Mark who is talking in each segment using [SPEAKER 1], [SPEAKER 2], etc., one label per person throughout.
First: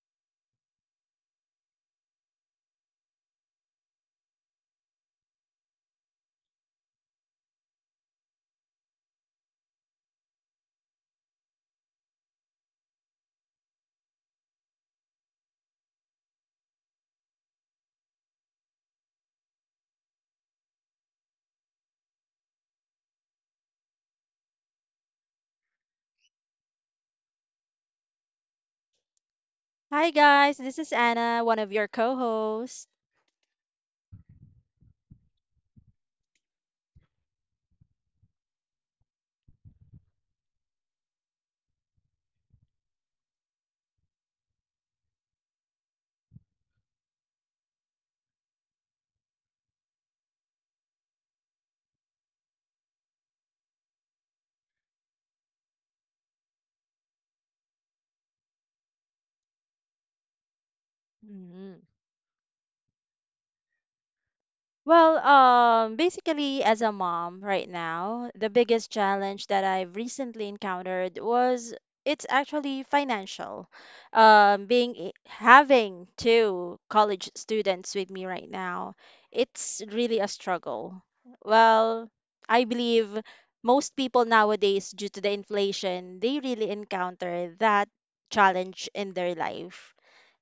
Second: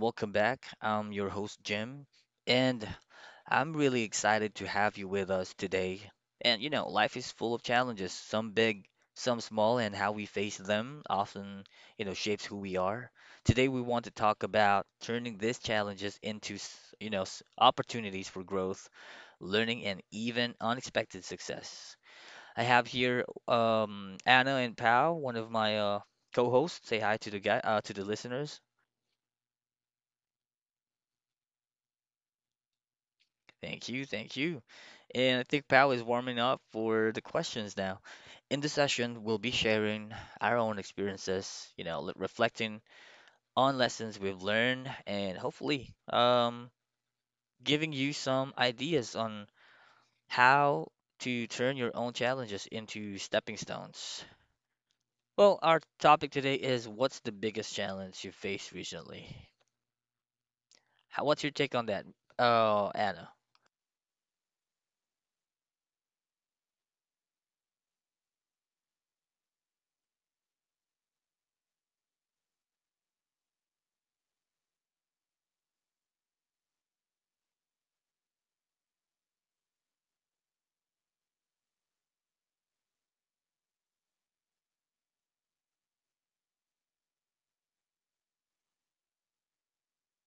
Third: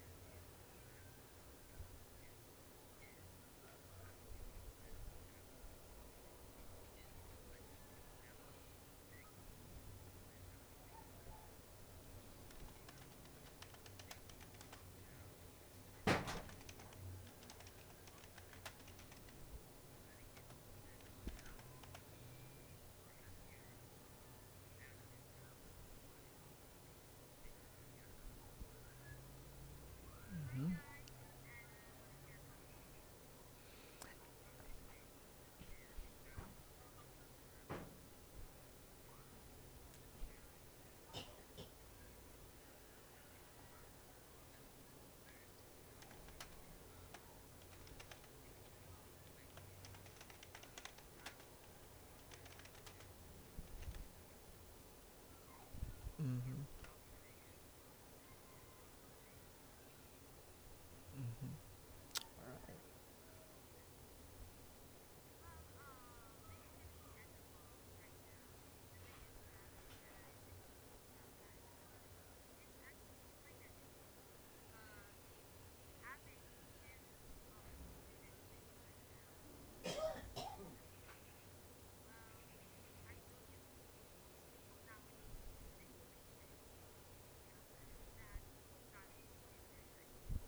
[SPEAKER 1] welcome back. I'm your host, Jim, and I'm really excited to have you with us today. And life is full of challenges, some big, some small, and how we face them often, shapes who we are. Today, we want to talk about turning these challenges into, opportunities for growth, learning, and even unexpected success. I have here Anna and Pal, one of my co-hosts. Say hi to the listeners.
[SPEAKER 2] Hi guys, this is Anna, one of your co-hosts.
[SPEAKER 1] Thank you, thank you. And I think Pal is warming up for the questions now. In this session, we'll be sharing our own experiences, reflecting on lessons we've learned and hopefully giving you some ideas on how to turn your own challenges into stepping stones. Well, our topic today is what's the biggest challenge you faced recently? What's your
[SPEAKER 2] Mhm.
[SPEAKER 1] take on that, Anna?
[SPEAKER 2] Well, basically, as a mom right now, the biggest challenge that I've recently encountered was it's actually financial. Being having two college students with me right now, it's really a struggle. Well, I believe most people nowadays, due to the inflation, they really encounter that challenge in their life.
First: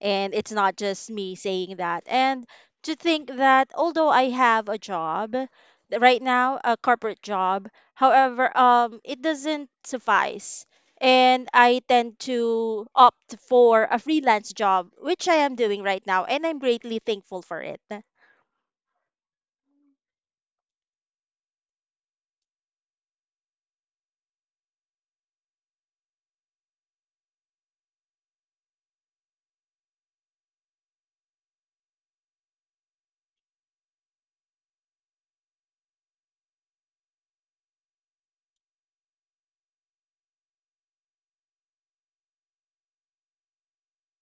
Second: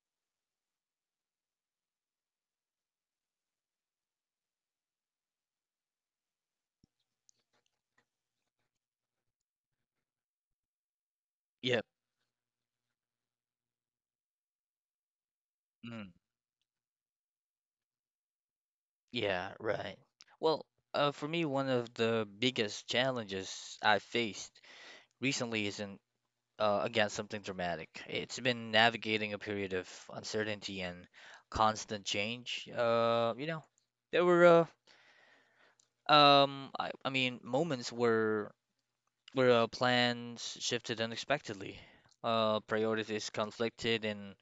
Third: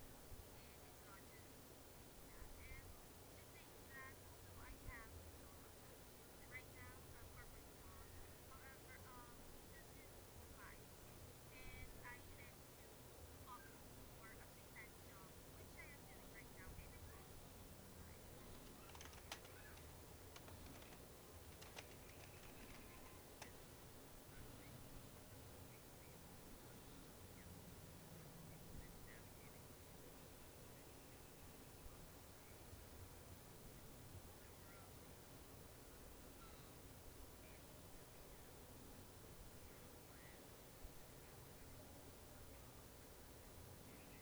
[SPEAKER 2] And it's not just me saying that. And to think that although I have a job right now, a corporate job, however, it doesn't suffice. And I
[SPEAKER 1] Yep.
[SPEAKER 2] tend to opt for a freelance job, which I am doing right now, and I'm greatly thankful for it.
[SPEAKER 1] Yeah, right. Well, for me, one of the biggest challenges I faced recently isn't, again, something dramatic. It's been navigating a period of uncertainty and constant change. There were, I mean, moments where plans shifted unexpectedly, priorities conflicted, and.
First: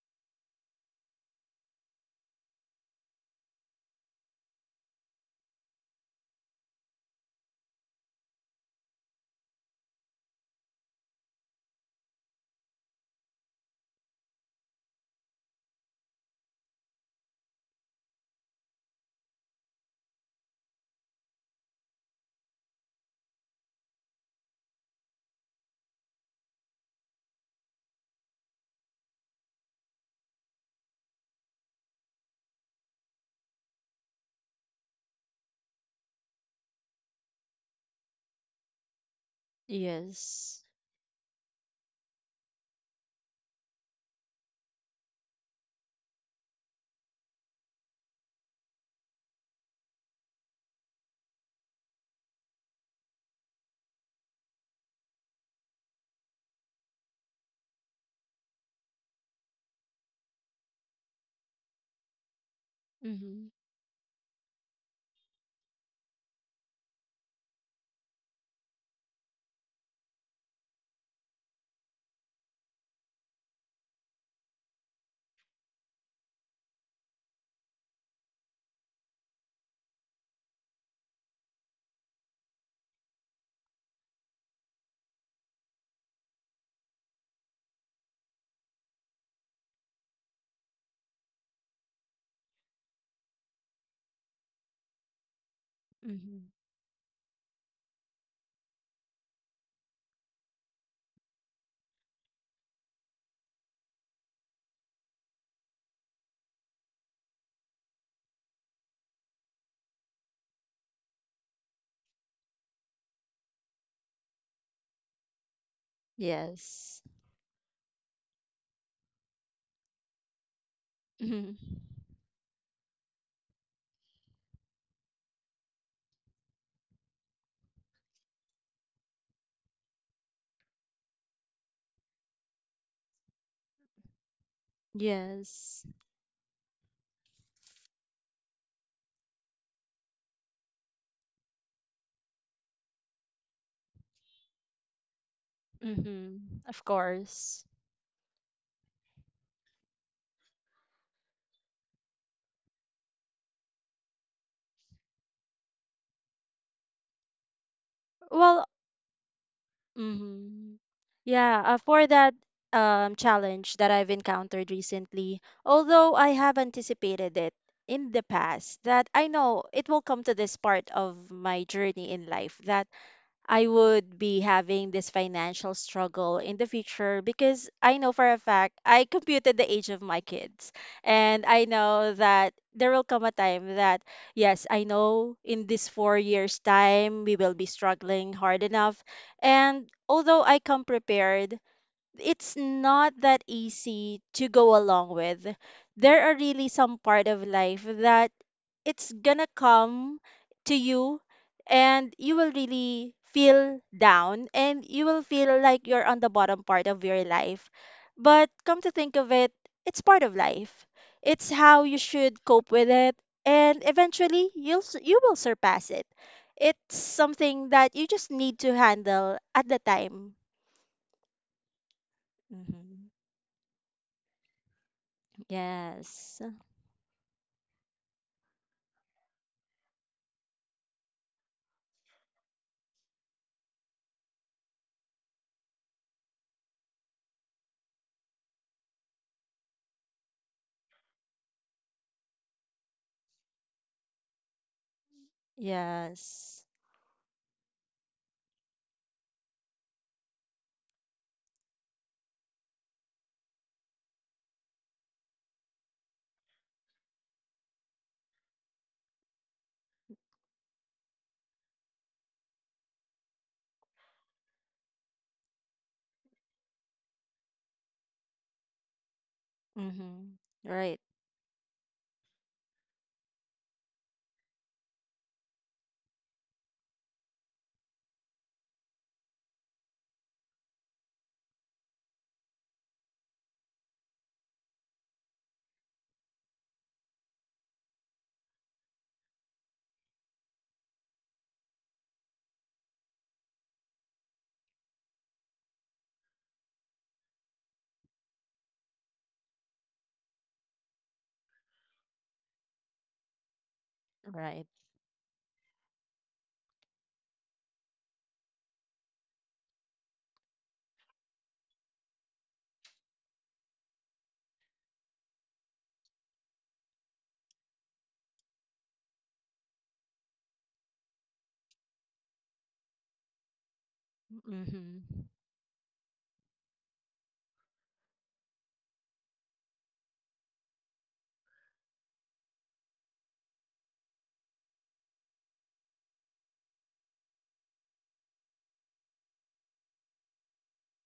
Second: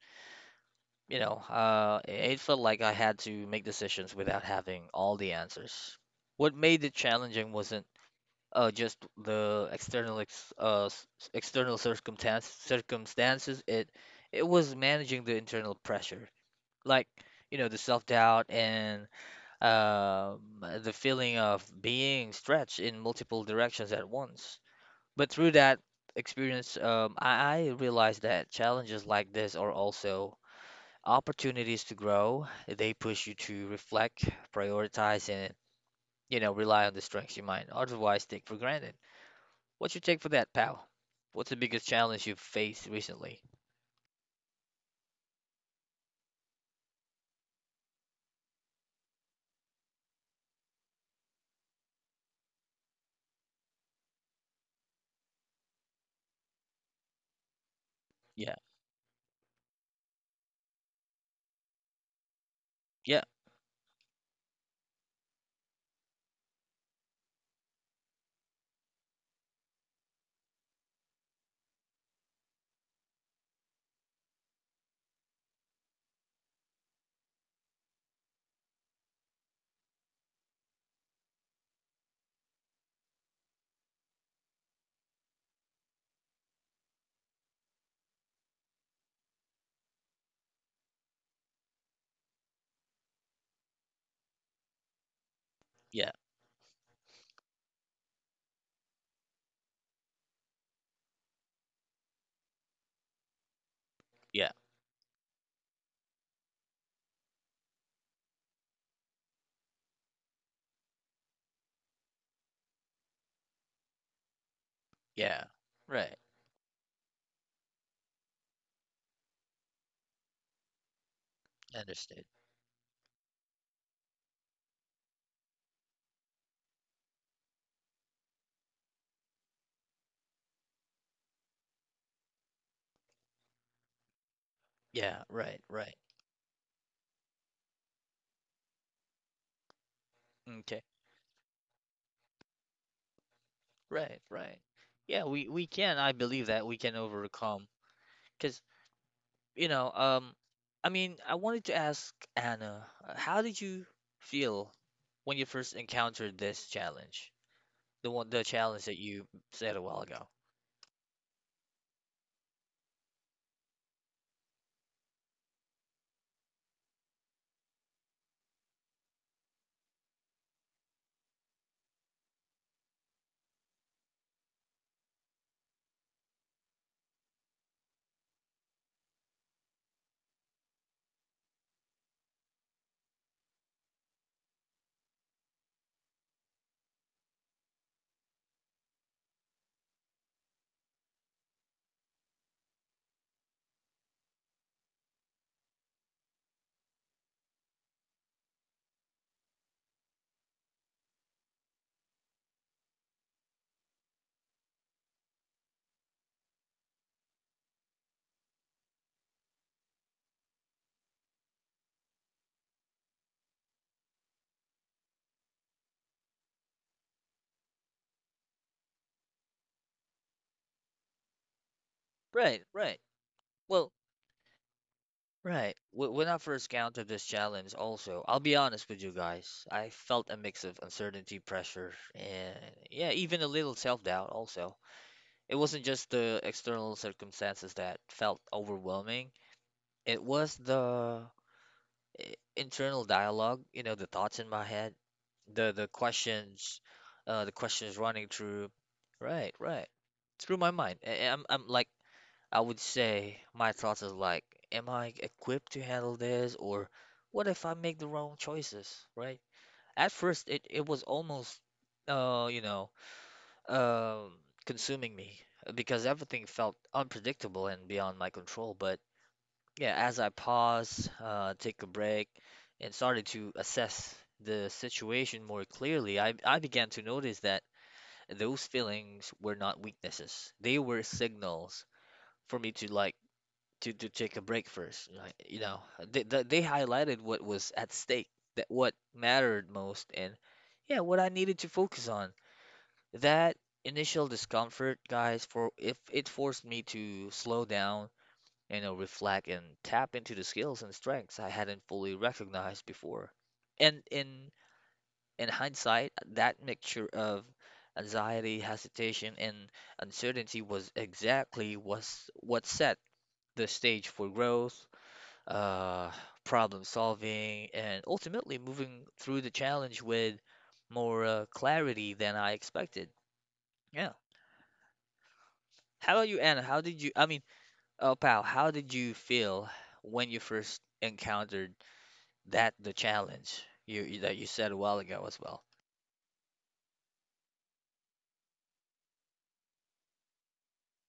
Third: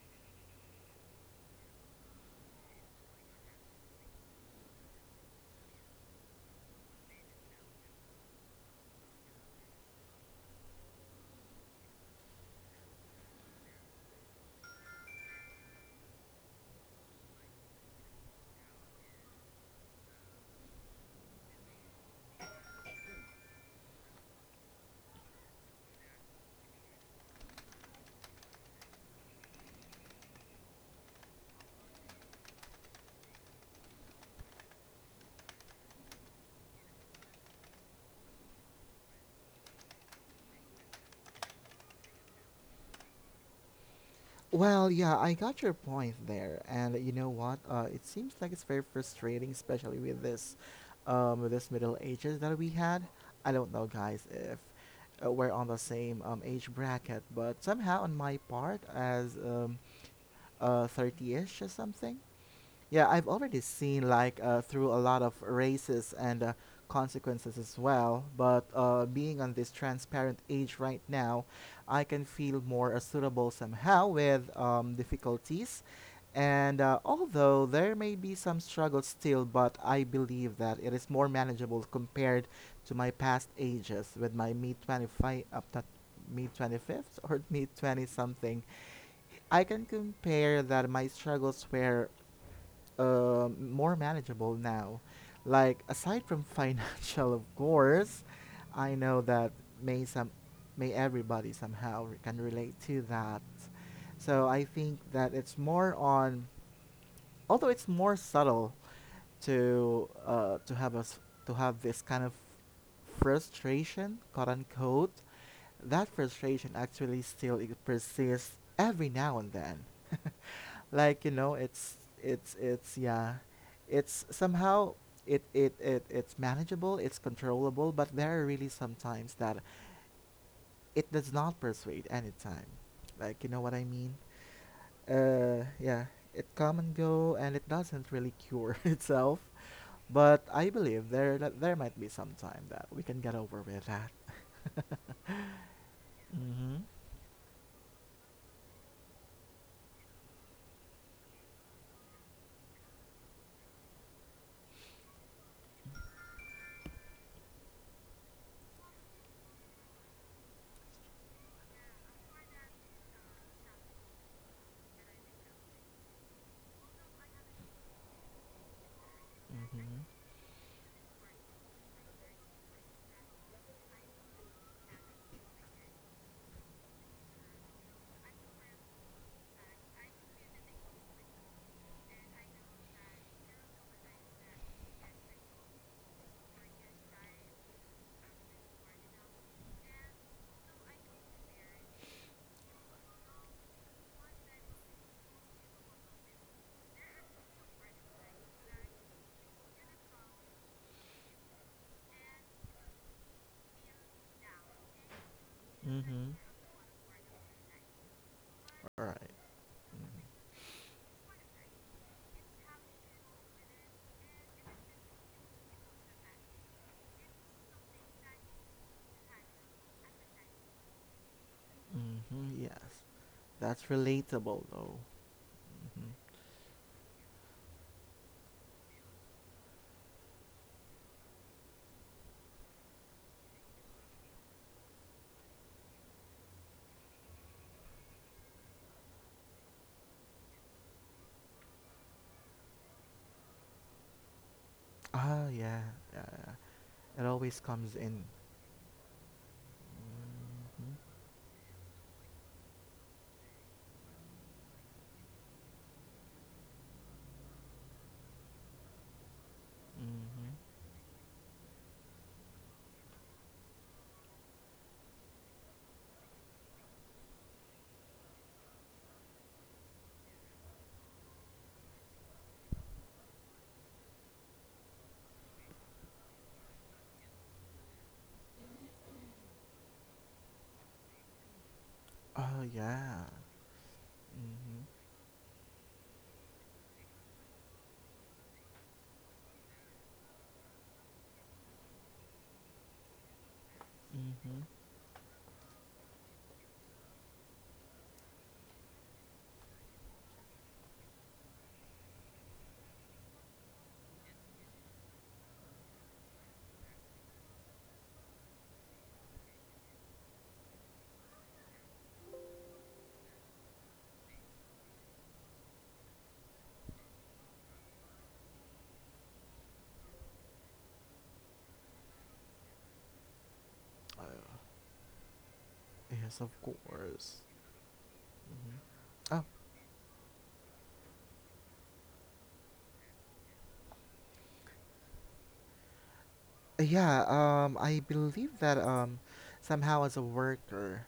[SPEAKER 1] You know, it felt like I had to make decisions without having all the answers. What made it challenging wasn't just the external external circumstances. It was managing the internal pressure, like the self-doubt and um, the feeling of being stretched in multiple directions at once. But through that experience, I realized that challenges like this are also opportunities to grow. They push you to reflect, prioritize, and rely on the strengths you might otherwise take for granted. What's your take for that,
[SPEAKER 2] Yes.
[SPEAKER 1] Pal? What's the biggest challenge you've faced recently?
[SPEAKER 3] We had. I don't know, guys, if we're on the same age bracket, but somehow on my
[SPEAKER 1] Yeah,
[SPEAKER 3] part, as 30-ish or something, yeah,
[SPEAKER 1] yeah,
[SPEAKER 3] I've
[SPEAKER 2] Mm-hmm.
[SPEAKER 3] already seen like through a lot of races and consequences as well. But being on this transparent age right now, I can feel more suitable somehow with difficulties. And although there may be some struggles still, but I believe that it is more manageable compared to my past ages with my mid 25 up to mid 25th or mid 20 something. I can compare that my struggles were more manageable now. Like
[SPEAKER 1] yeah,
[SPEAKER 3] aside from
[SPEAKER 2] Mm-hmm.
[SPEAKER 3] financial, of course, I know that may some may everybody somehow can relate to that.
[SPEAKER 1] yeah,
[SPEAKER 3] So I think that it's more on although it's more subtle to have us to have this kind of frustration, quote unquote,
[SPEAKER 1] yeah.
[SPEAKER 3] that
[SPEAKER 1] Right.
[SPEAKER 3] frustration
[SPEAKER 2] Yes.
[SPEAKER 3] actually still persists every now and then. like you
[SPEAKER 2] Mm-hmm.
[SPEAKER 3] know, it's
[SPEAKER 1] Understood.
[SPEAKER 3] it's yeah, it's somehow it's manageable, it's controllable, but there are really sometimes that it does not persuade anytime. Like you know what I mean?
[SPEAKER 1] Yeah, right,
[SPEAKER 2] Yes.
[SPEAKER 1] right.
[SPEAKER 3] Yeah, it come and go, and it doesn't really cure itself. But I
[SPEAKER 1] Okay.
[SPEAKER 3] believe there that there might be some time that we can get over with that.
[SPEAKER 1] Right, right. Yeah, we can, I believe
[SPEAKER 2] Mm-hmm.
[SPEAKER 1] that we
[SPEAKER 2] Of
[SPEAKER 3] Mhm.
[SPEAKER 1] can overcome,
[SPEAKER 2] course.
[SPEAKER 1] 'cause you know, um I mean, I wanted to ask Anna, how did you feel when you first encountered this challenge? The
[SPEAKER 2] Well,
[SPEAKER 1] challenge that you said a while ago.
[SPEAKER 2] mm-hmm. Yeah, for that challenge that I've encountered recently, although I have anticipated it in the past, that I know it will
[SPEAKER 3] Mhm.
[SPEAKER 2] come to this part of my journey in life that I would be having this financial struggle in the future because I know for a fact I computed the age of my kids. And I know that there will come a time that, yes, I know in this 4 years' time we will be struggling hard enough. And although I come prepared, it's not that easy to go along with. There are really some part of life that it's gonna come to you and you will really feel down and you will feel like you're on the
[SPEAKER 3] Mhm.
[SPEAKER 2] bottom part of your life. But come to
[SPEAKER 3] All
[SPEAKER 2] think of
[SPEAKER 3] right.
[SPEAKER 2] it, it's part of life. It's how you should cope with it and eventually you will surpass it. It's something that you just need to handle at the time.
[SPEAKER 1] Right,
[SPEAKER 3] Mhm.
[SPEAKER 1] right.
[SPEAKER 3] Yes,
[SPEAKER 2] Mm-hmm.
[SPEAKER 3] that's
[SPEAKER 1] Well,
[SPEAKER 3] relatable though.
[SPEAKER 1] right. When I
[SPEAKER 2] Yes.
[SPEAKER 1] first encountered this challenge, also, I'll be honest with you guys, I felt a mix of uncertainty, pressure, and yeah, even a little self-doubt also. It wasn't just the external circumstances that felt overwhelming. It was the internal dialogue, the thoughts in my head,
[SPEAKER 3] Ah,
[SPEAKER 1] the
[SPEAKER 3] yeah.
[SPEAKER 1] the
[SPEAKER 3] Yeah, yeah.
[SPEAKER 2] Yes.
[SPEAKER 1] questions,
[SPEAKER 3] It
[SPEAKER 1] uh, the
[SPEAKER 3] always
[SPEAKER 1] questions
[SPEAKER 3] comes
[SPEAKER 1] running
[SPEAKER 3] in.
[SPEAKER 1] through. Right, right. Through my mind.
[SPEAKER 3] Mhm.
[SPEAKER 1] I'm like I would say my thoughts is like, am I equipped to handle this? Or what if I make the wrong choices, right? At first,
[SPEAKER 3] Mhm.
[SPEAKER 1] it was almost, uh, you know, um, consuming me because everything felt unpredictable and beyond my control. But yeah, as I
[SPEAKER 2] Mm-hmm. Right.
[SPEAKER 1] paused, take a break, and started to assess the situation more clearly, I began to notice that those feelings were not weaknesses. They were signals for
[SPEAKER 3] Oh
[SPEAKER 1] me to like
[SPEAKER 3] yeah.
[SPEAKER 1] to take a break
[SPEAKER 3] Mhm.
[SPEAKER 1] first. They highlighted what was at stake, that what mattered most, and yeah, what I needed to focus on. That initial
[SPEAKER 3] Mhm.
[SPEAKER 1] discomfort, guys, for if it forced me to slow down, reflect and tap into the skills and strengths I hadn't fully recognized before. And in
[SPEAKER 2] Right.
[SPEAKER 1] in hindsight, that mixture of anxiety, hesitation, and uncertainty was exactly was what set the stage for growth, uh, problem solving, and ultimately moving through the challenge with more clarity than I expected. Yeah.
[SPEAKER 2] Mm-hmm.
[SPEAKER 1] How about you,
[SPEAKER 3] Yes, of
[SPEAKER 1] Anna? How did you, I
[SPEAKER 3] course.
[SPEAKER 1] mean, oh, Pal, how did you
[SPEAKER 3] Oh,
[SPEAKER 1] feel when you first encountered that the challenge that you said a while ago as well?
[SPEAKER 3] yeah, I believe that somehow as a worker,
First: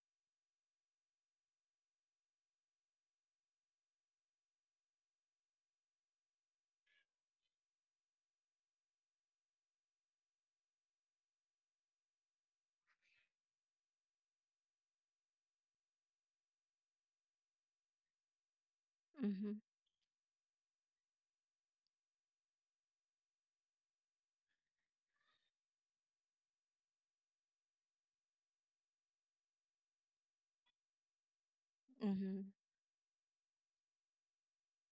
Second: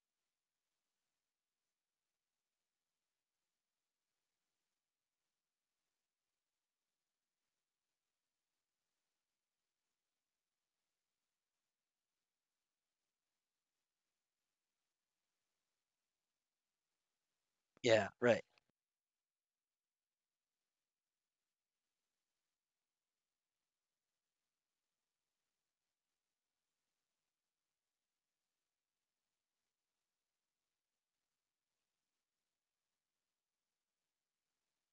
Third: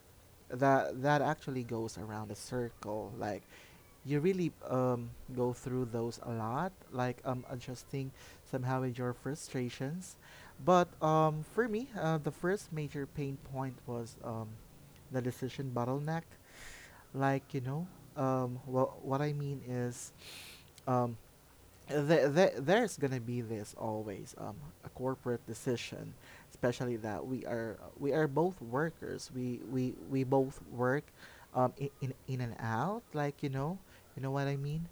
[SPEAKER 3] that that actually goes around a circle. Like, you really go through those a lot, like adjusting somehow with your frustrations. But for me, the first major pain point was the decision bottleneck. Like, you know,
[SPEAKER 1] Yeah, right.
[SPEAKER 3] what I
[SPEAKER 2] Mm-hmm.
[SPEAKER 3] mean is um, there's gonna be this always a corporate decision, especially that we are both workers. We both work in
[SPEAKER 2] Mm-hmm.
[SPEAKER 3] and out. Like you know what I mean.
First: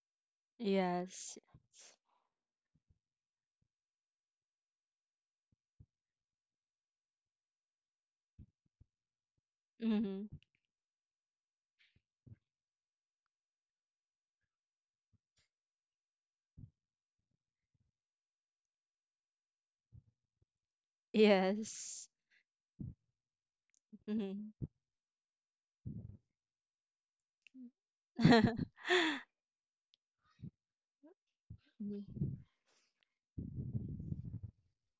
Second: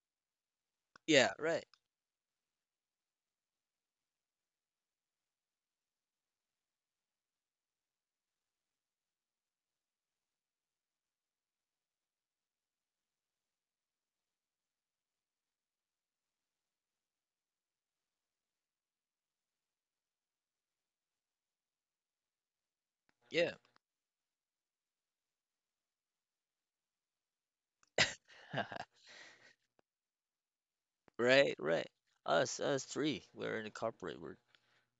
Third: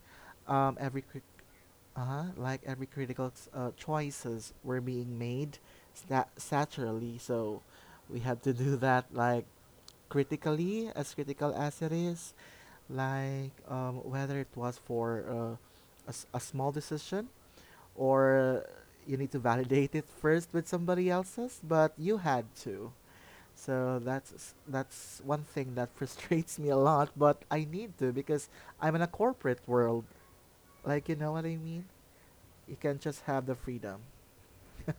[SPEAKER 3] Um, every cri-
[SPEAKER 1] Yeah,
[SPEAKER 2] Yes.
[SPEAKER 1] right.
[SPEAKER 3] uh-huh, like every choices were being made saturally. So we had to do that like
[SPEAKER 2] Mm-hmm.
[SPEAKER 3] critically, as critical as it is like whether it was for a small decision or you need to validate it first with somebody else's, but
[SPEAKER 2] Yes.
[SPEAKER 3] you had to.
[SPEAKER 1] Yeah.
[SPEAKER 3] So
[SPEAKER 2] Mm-hmm.
[SPEAKER 3] that's that's one thing that frustrates me a lot, but I need to because I'm in a corporate world. Like you know what
[SPEAKER 1] Right,
[SPEAKER 3] I mean?
[SPEAKER 1] right. Us,
[SPEAKER 3] You
[SPEAKER 1] us
[SPEAKER 3] can not just
[SPEAKER 1] three.
[SPEAKER 3] have the
[SPEAKER 1] We're in the
[SPEAKER 3] freedom.
[SPEAKER 1] corporate world.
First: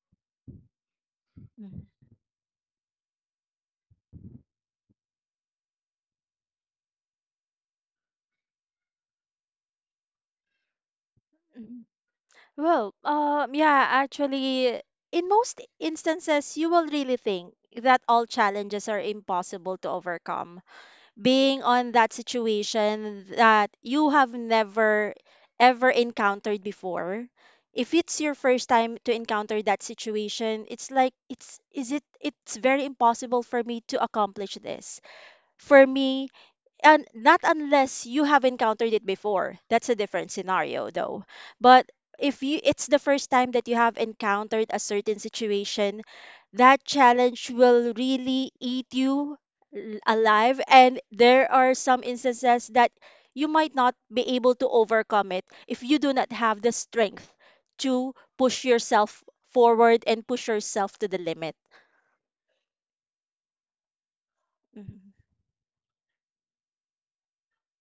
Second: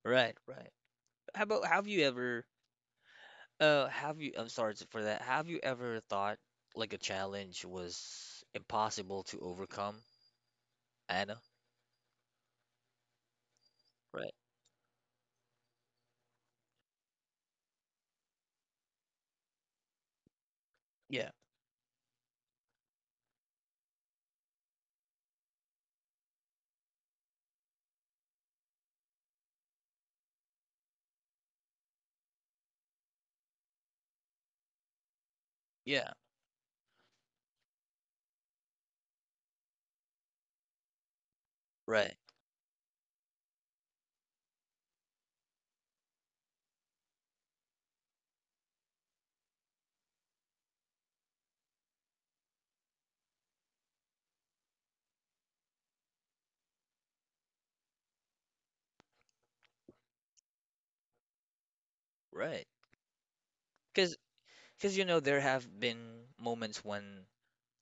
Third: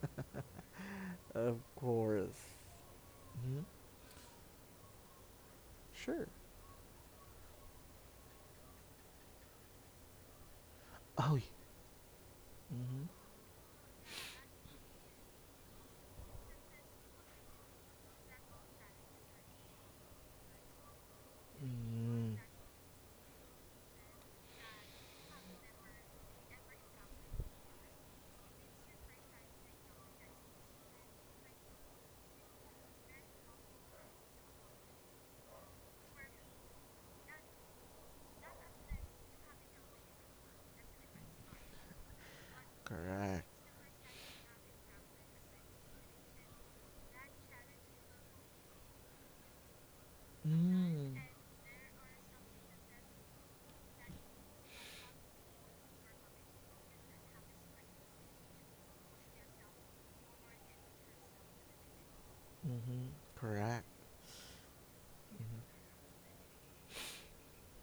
[SPEAKER 1] Right, right. How
[SPEAKER 3] Of
[SPEAKER 1] about have you
[SPEAKER 3] course.
[SPEAKER 1] ever
[SPEAKER 3] Hmm.
[SPEAKER 1] Have you, I'm sorry for that. Have you ever
[SPEAKER 3] Sure.
[SPEAKER 1] thought like a challenge was impossible to overcome,
[SPEAKER 3] Oh.
[SPEAKER 1] Anna?
[SPEAKER 2] Well,
[SPEAKER 3] Mm-hmm.
[SPEAKER 2] yeah,
[SPEAKER 1] Right.
[SPEAKER 2] actually, in most instances, you will really think that all challenges are impossible to overcome.
[SPEAKER 1] Yeah.
[SPEAKER 2] Being on that
[SPEAKER 3] Mm,
[SPEAKER 2] situation that you have never ever encountered before, if it's your first time to encounter that situation, it's like it's is it it's very impossible for me to accomplish this, for
[SPEAKER 1] Yeah.
[SPEAKER 2] me, and not unless you have encountered it before, that's a different scenario though. But
[SPEAKER 1] Right.
[SPEAKER 2] if you it's the first
[SPEAKER 3] correct.
[SPEAKER 2] time that you have encountered a certain situation, that challenge will really eat you alive, and
[SPEAKER 3] Mm.
[SPEAKER 2] there are some instances that you might not be able to overcome it if you do not have the strength to push yourself forward and push yourself to the limit.
[SPEAKER 1] Right.
[SPEAKER 3] Mm-hmm. Correct.
[SPEAKER 1] Because, because,
[SPEAKER 2] Mhm.
[SPEAKER 1] there have been moments when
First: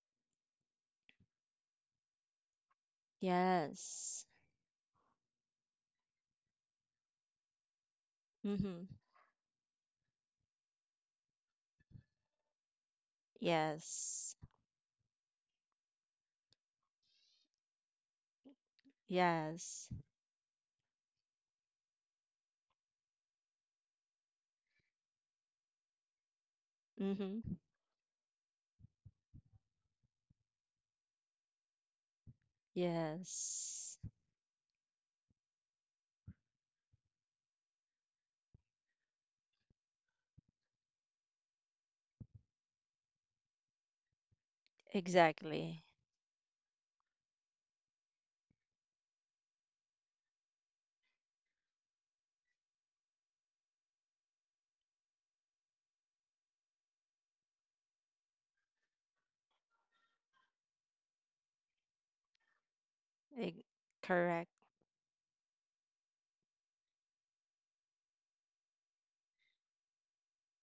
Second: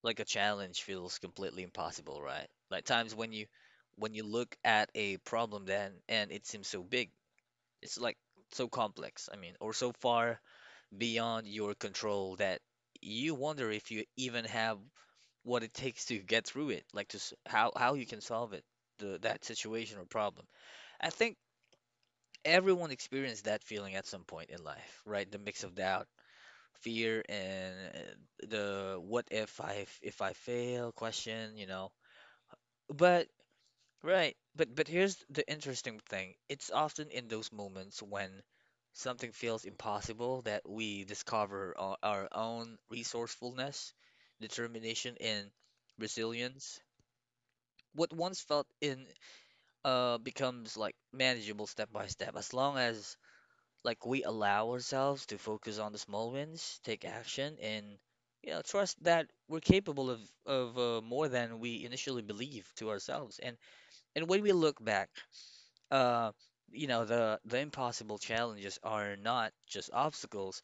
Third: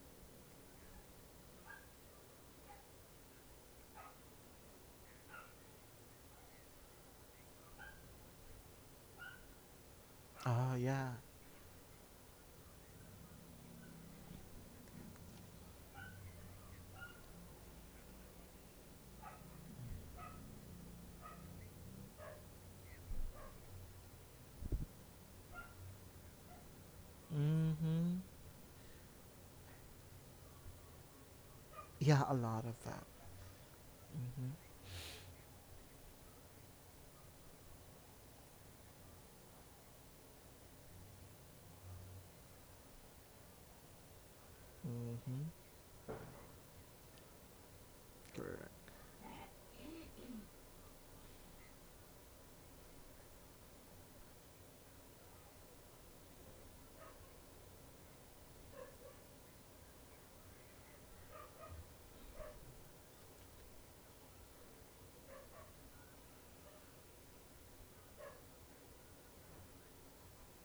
[SPEAKER 1] like a challenge feels completely impossible, right? Like times when when you
[SPEAKER 2] Yes.
[SPEAKER 1] look at a problem then and it seems so big, it's like so
[SPEAKER 2] Hmm.
[SPEAKER 1] complex, I mean, or so far
[SPEAKER 3] Oh, yeah.
[SPEAKER 1] beyond your control that you wonder if you
[SPEAKER 2] Yes.
[SPEAKER 1] even have what it takes to get through it, like to s- how you can solve it, the that
[SPEAKER 2] Yes.
[SPEAKER 1] situation or problem. I think everyone experienced that feeling at some point in life, right? The mix of doubt, fear,
[SPEAKER 2] Mm-hmm.
[SPEAKER 1] and
[SPEAKER 3] Mm-hmm.
[SPEAKER 1] the what if I if I fail question.
[SPEAKER 3] Yeah, a lot of that.
[SPEAKER 1] But
[SPEAKER 2] Yes,
[SPEAKER 1] right, but here's the interesting thing. It's often in those moments when something feels impossible that we discover our own resourcefulness, determination,
[SPEAKER 3] Mm-hmm.
[SPEAKER 1] and
[SPEAKER 2] exactly.
[SPEAKER 1] resilience, what once felt
[SPEAKER 3] Correct.
[SPEAKER 1] in becomes like manageable step by step as long as like we allow ourselves to focus on the small wins, take action, and trust that we're capable of more than we initially believe to ourselves. And
[SPEAKER 2] Eg-
[SPEAKER 1] and when
[SPEAKER 2] correct.
[SPEAKER 1] we look back, uh, the impossible challenges are not just obstacles.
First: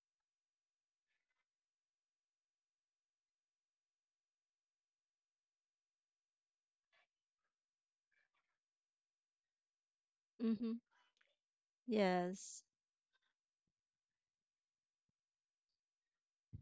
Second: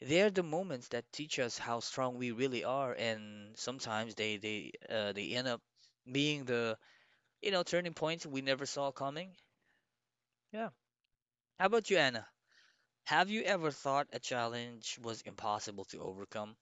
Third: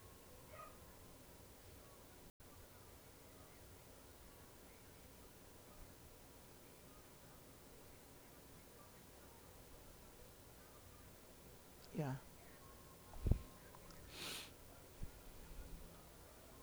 [SPEAKER 1] They're the moments that teach us how strong we really are, and sometimes they end up being the turning points we never saw coming.
[SPEAKER 2] Mm-hmm.
[SPEAKER 1] How about you,
[SPEAKER 3] Yeah.
[SPEAKER 1] Anna?
[SPEAKER 2] Yes.
[SPEAKER 1] Have you ever thought a challenge was impossible to overcome?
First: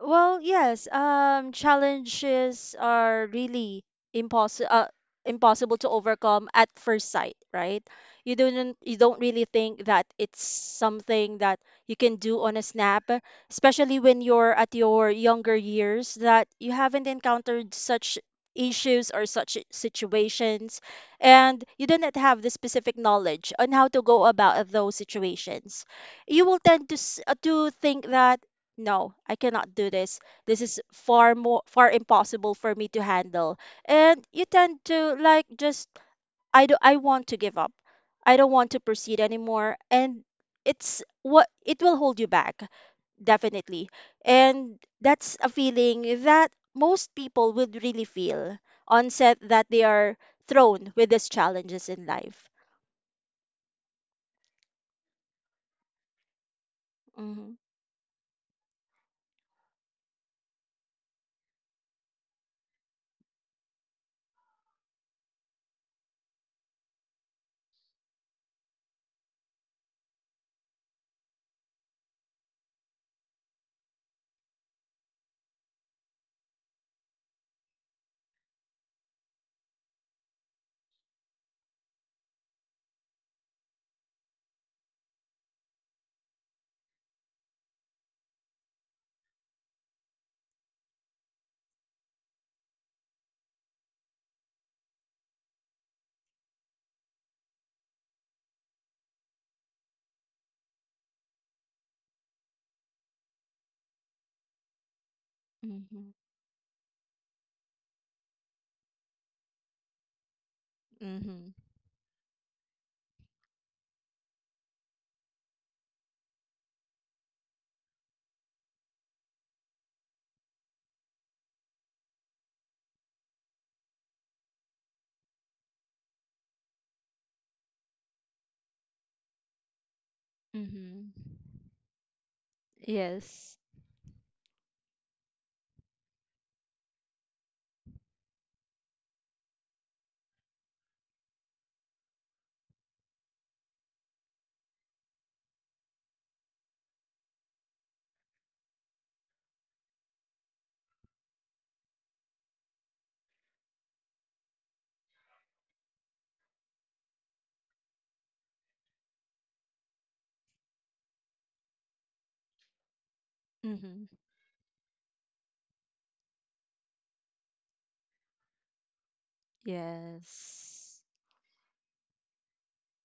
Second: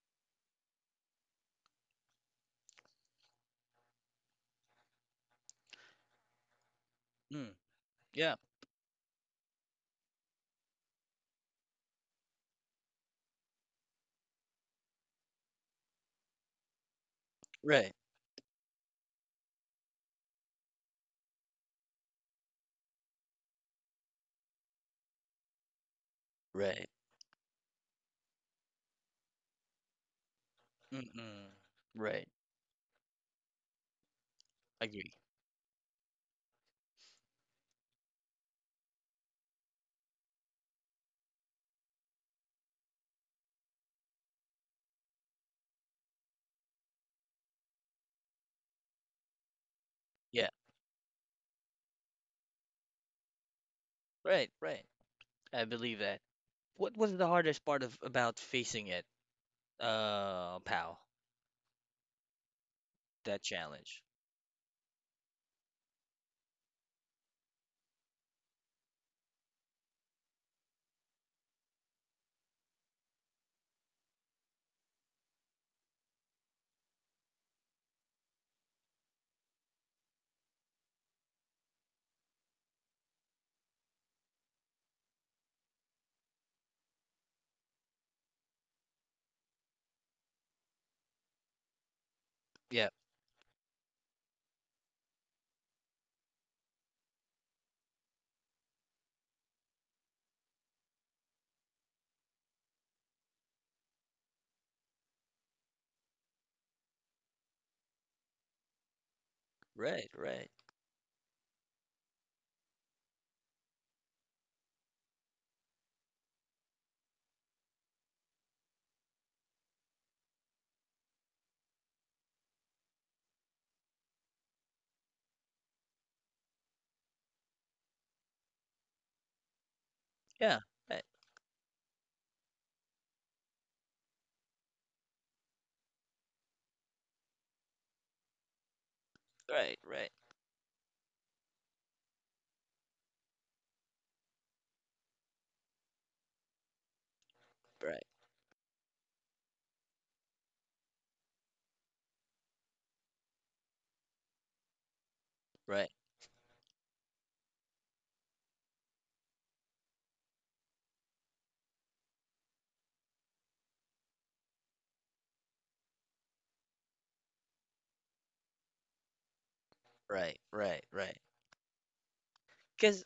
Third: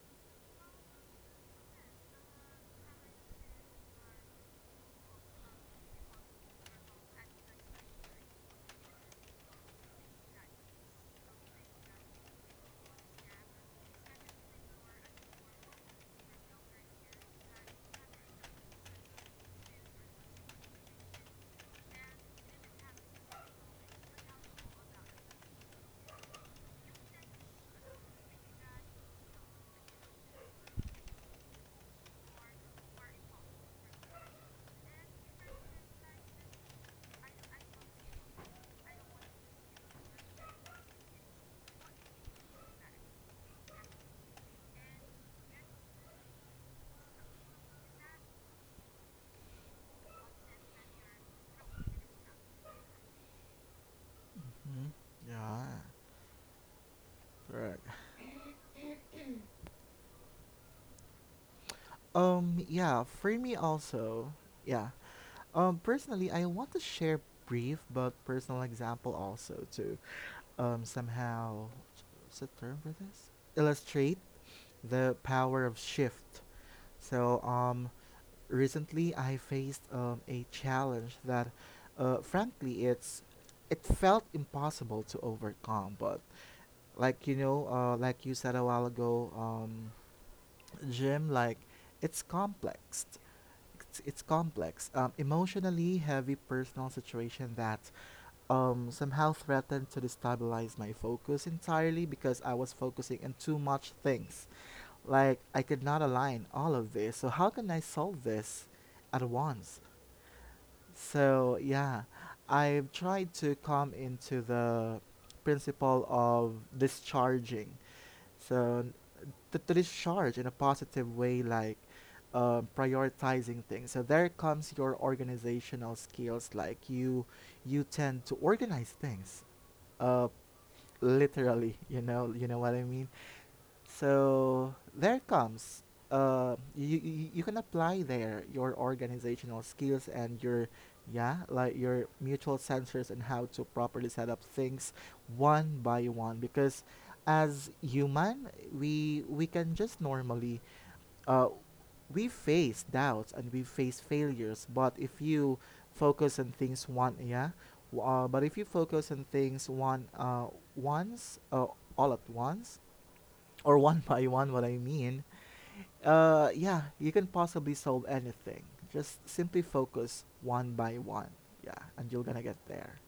[SPEAKER 2] Well, yes, challenges are really impossible to overcome at first sight,
[SPEAKER 1] Mm,
[SPEAKER 2] right?
[SPEAKER 1] yeah,
[SPEAKER 2] You don't really think that it's something that you can do on a snap, especially when you're at your younger years, that you haven't encountered
[SPEAKER 1] right,
[SPEAKER 2] such issues or such situations, and you do not have the specific knowledge on how to go about those situations. You will tend
[SPEAKER 1] right.
[SPEAKER 2] to s- uh, to think that no, I cannot do this. This is
[SPEAKER 1] Mm-mm,
[SPEAKER 2] far
[SPEAKER 1] right.
[SPEAKER 2] more far impossible for me to handle. And you
[SPEAKER 1] Agree.
[SPEAKER 2] tend to like just I want to give up. I don't want to proceed anymore, and it's what it will hold you back, definitely. And that's a feeling that most people would really feel on set that they are
[SPEAKER 1] Yeah,
[SPEAKER 2] thrown with these challenges in life.
[SPEAKER 1] right, right. I
[SPEAKER 3] Yeah.
[SPEAKER 1] believe that. What was the
[SPEAKER 2] Mhm.
[SPEAKER 1] hardest
[SPEAKER 3] Correct.
[SPEAKER 1] part of about facing it, Pal?
[SPEAKER 3] Yeah, for
[SPEAKER 1] That
[SPEAKER 3] me
[SPEAKER 1] challenge.
[SPEAKER 3] also, yeah, personally, I want to share brief but personal example also to um, somehow, what's the term for this? Illustrate the power of shift. So, recently I faced a challenge that, frankly, it felt impossible to overcome. But like you know, like you said a while ago, Jim, like it's
[SPEAKER 1] Yeah,
[SPEAKER 3] complex. It's complex. Emotionally heavy personal situation that somehow threatened to destabilize my focus entirely because I was focusing on too much things. Like I could not
[SPEAKER 2] Mm-hmm.
[SPEAKER 3] align all of this. So how can I solve this at once?
[SPEAKER 1] right, right.
[SPEAKER 2] Mm-hmm.
[SPEAKER 3] So yeah, I've tried to come into the principle of discharging. So to discharge in a positive way, like prioritizing things. So there comes your organizational skills. Like you tend to organize things, uh,
[SPEAKER 1] Yeah, right,
[SPEAKER 2] Mm-hmm.
[SPEAKER 3] literally. You know what I mean.
[SPEAKER 2] Yes.
[SPEAKER 3] So there it comes. You you can apply there your organizational
[SPEAKER 1] right,
[SPEAKER 3] skills
[SPEAKER 1] right,
[SPEAKER 3] and your yeah like your mutual sensors and how to properly set up things one by one because as
[SPEAKER 1] right,
[SPEAKER 3] human we can just normally uh, we face doubts and we face failures but if you
[SPEAKER 1] right,
[SPEAKER 3] focus on things one yeah w- but if you focus on things one once all at once or one
[SPEAKER 2] Mm-hmm.
[SPEAKER 3] by one what I mean, yeah, you can possibly solve anything. Just simply focus
[SPEAKER 1] right,
[SPEAKER 3] one
[SPEAKER 1] right,
[SPEAKER 3] by
[SPEAKER 2] Yes.
[SPEAKER 1] right.
[SPEAKER 3] one. Yeah, and you're gonna get there.
[SPEAKER 1] Because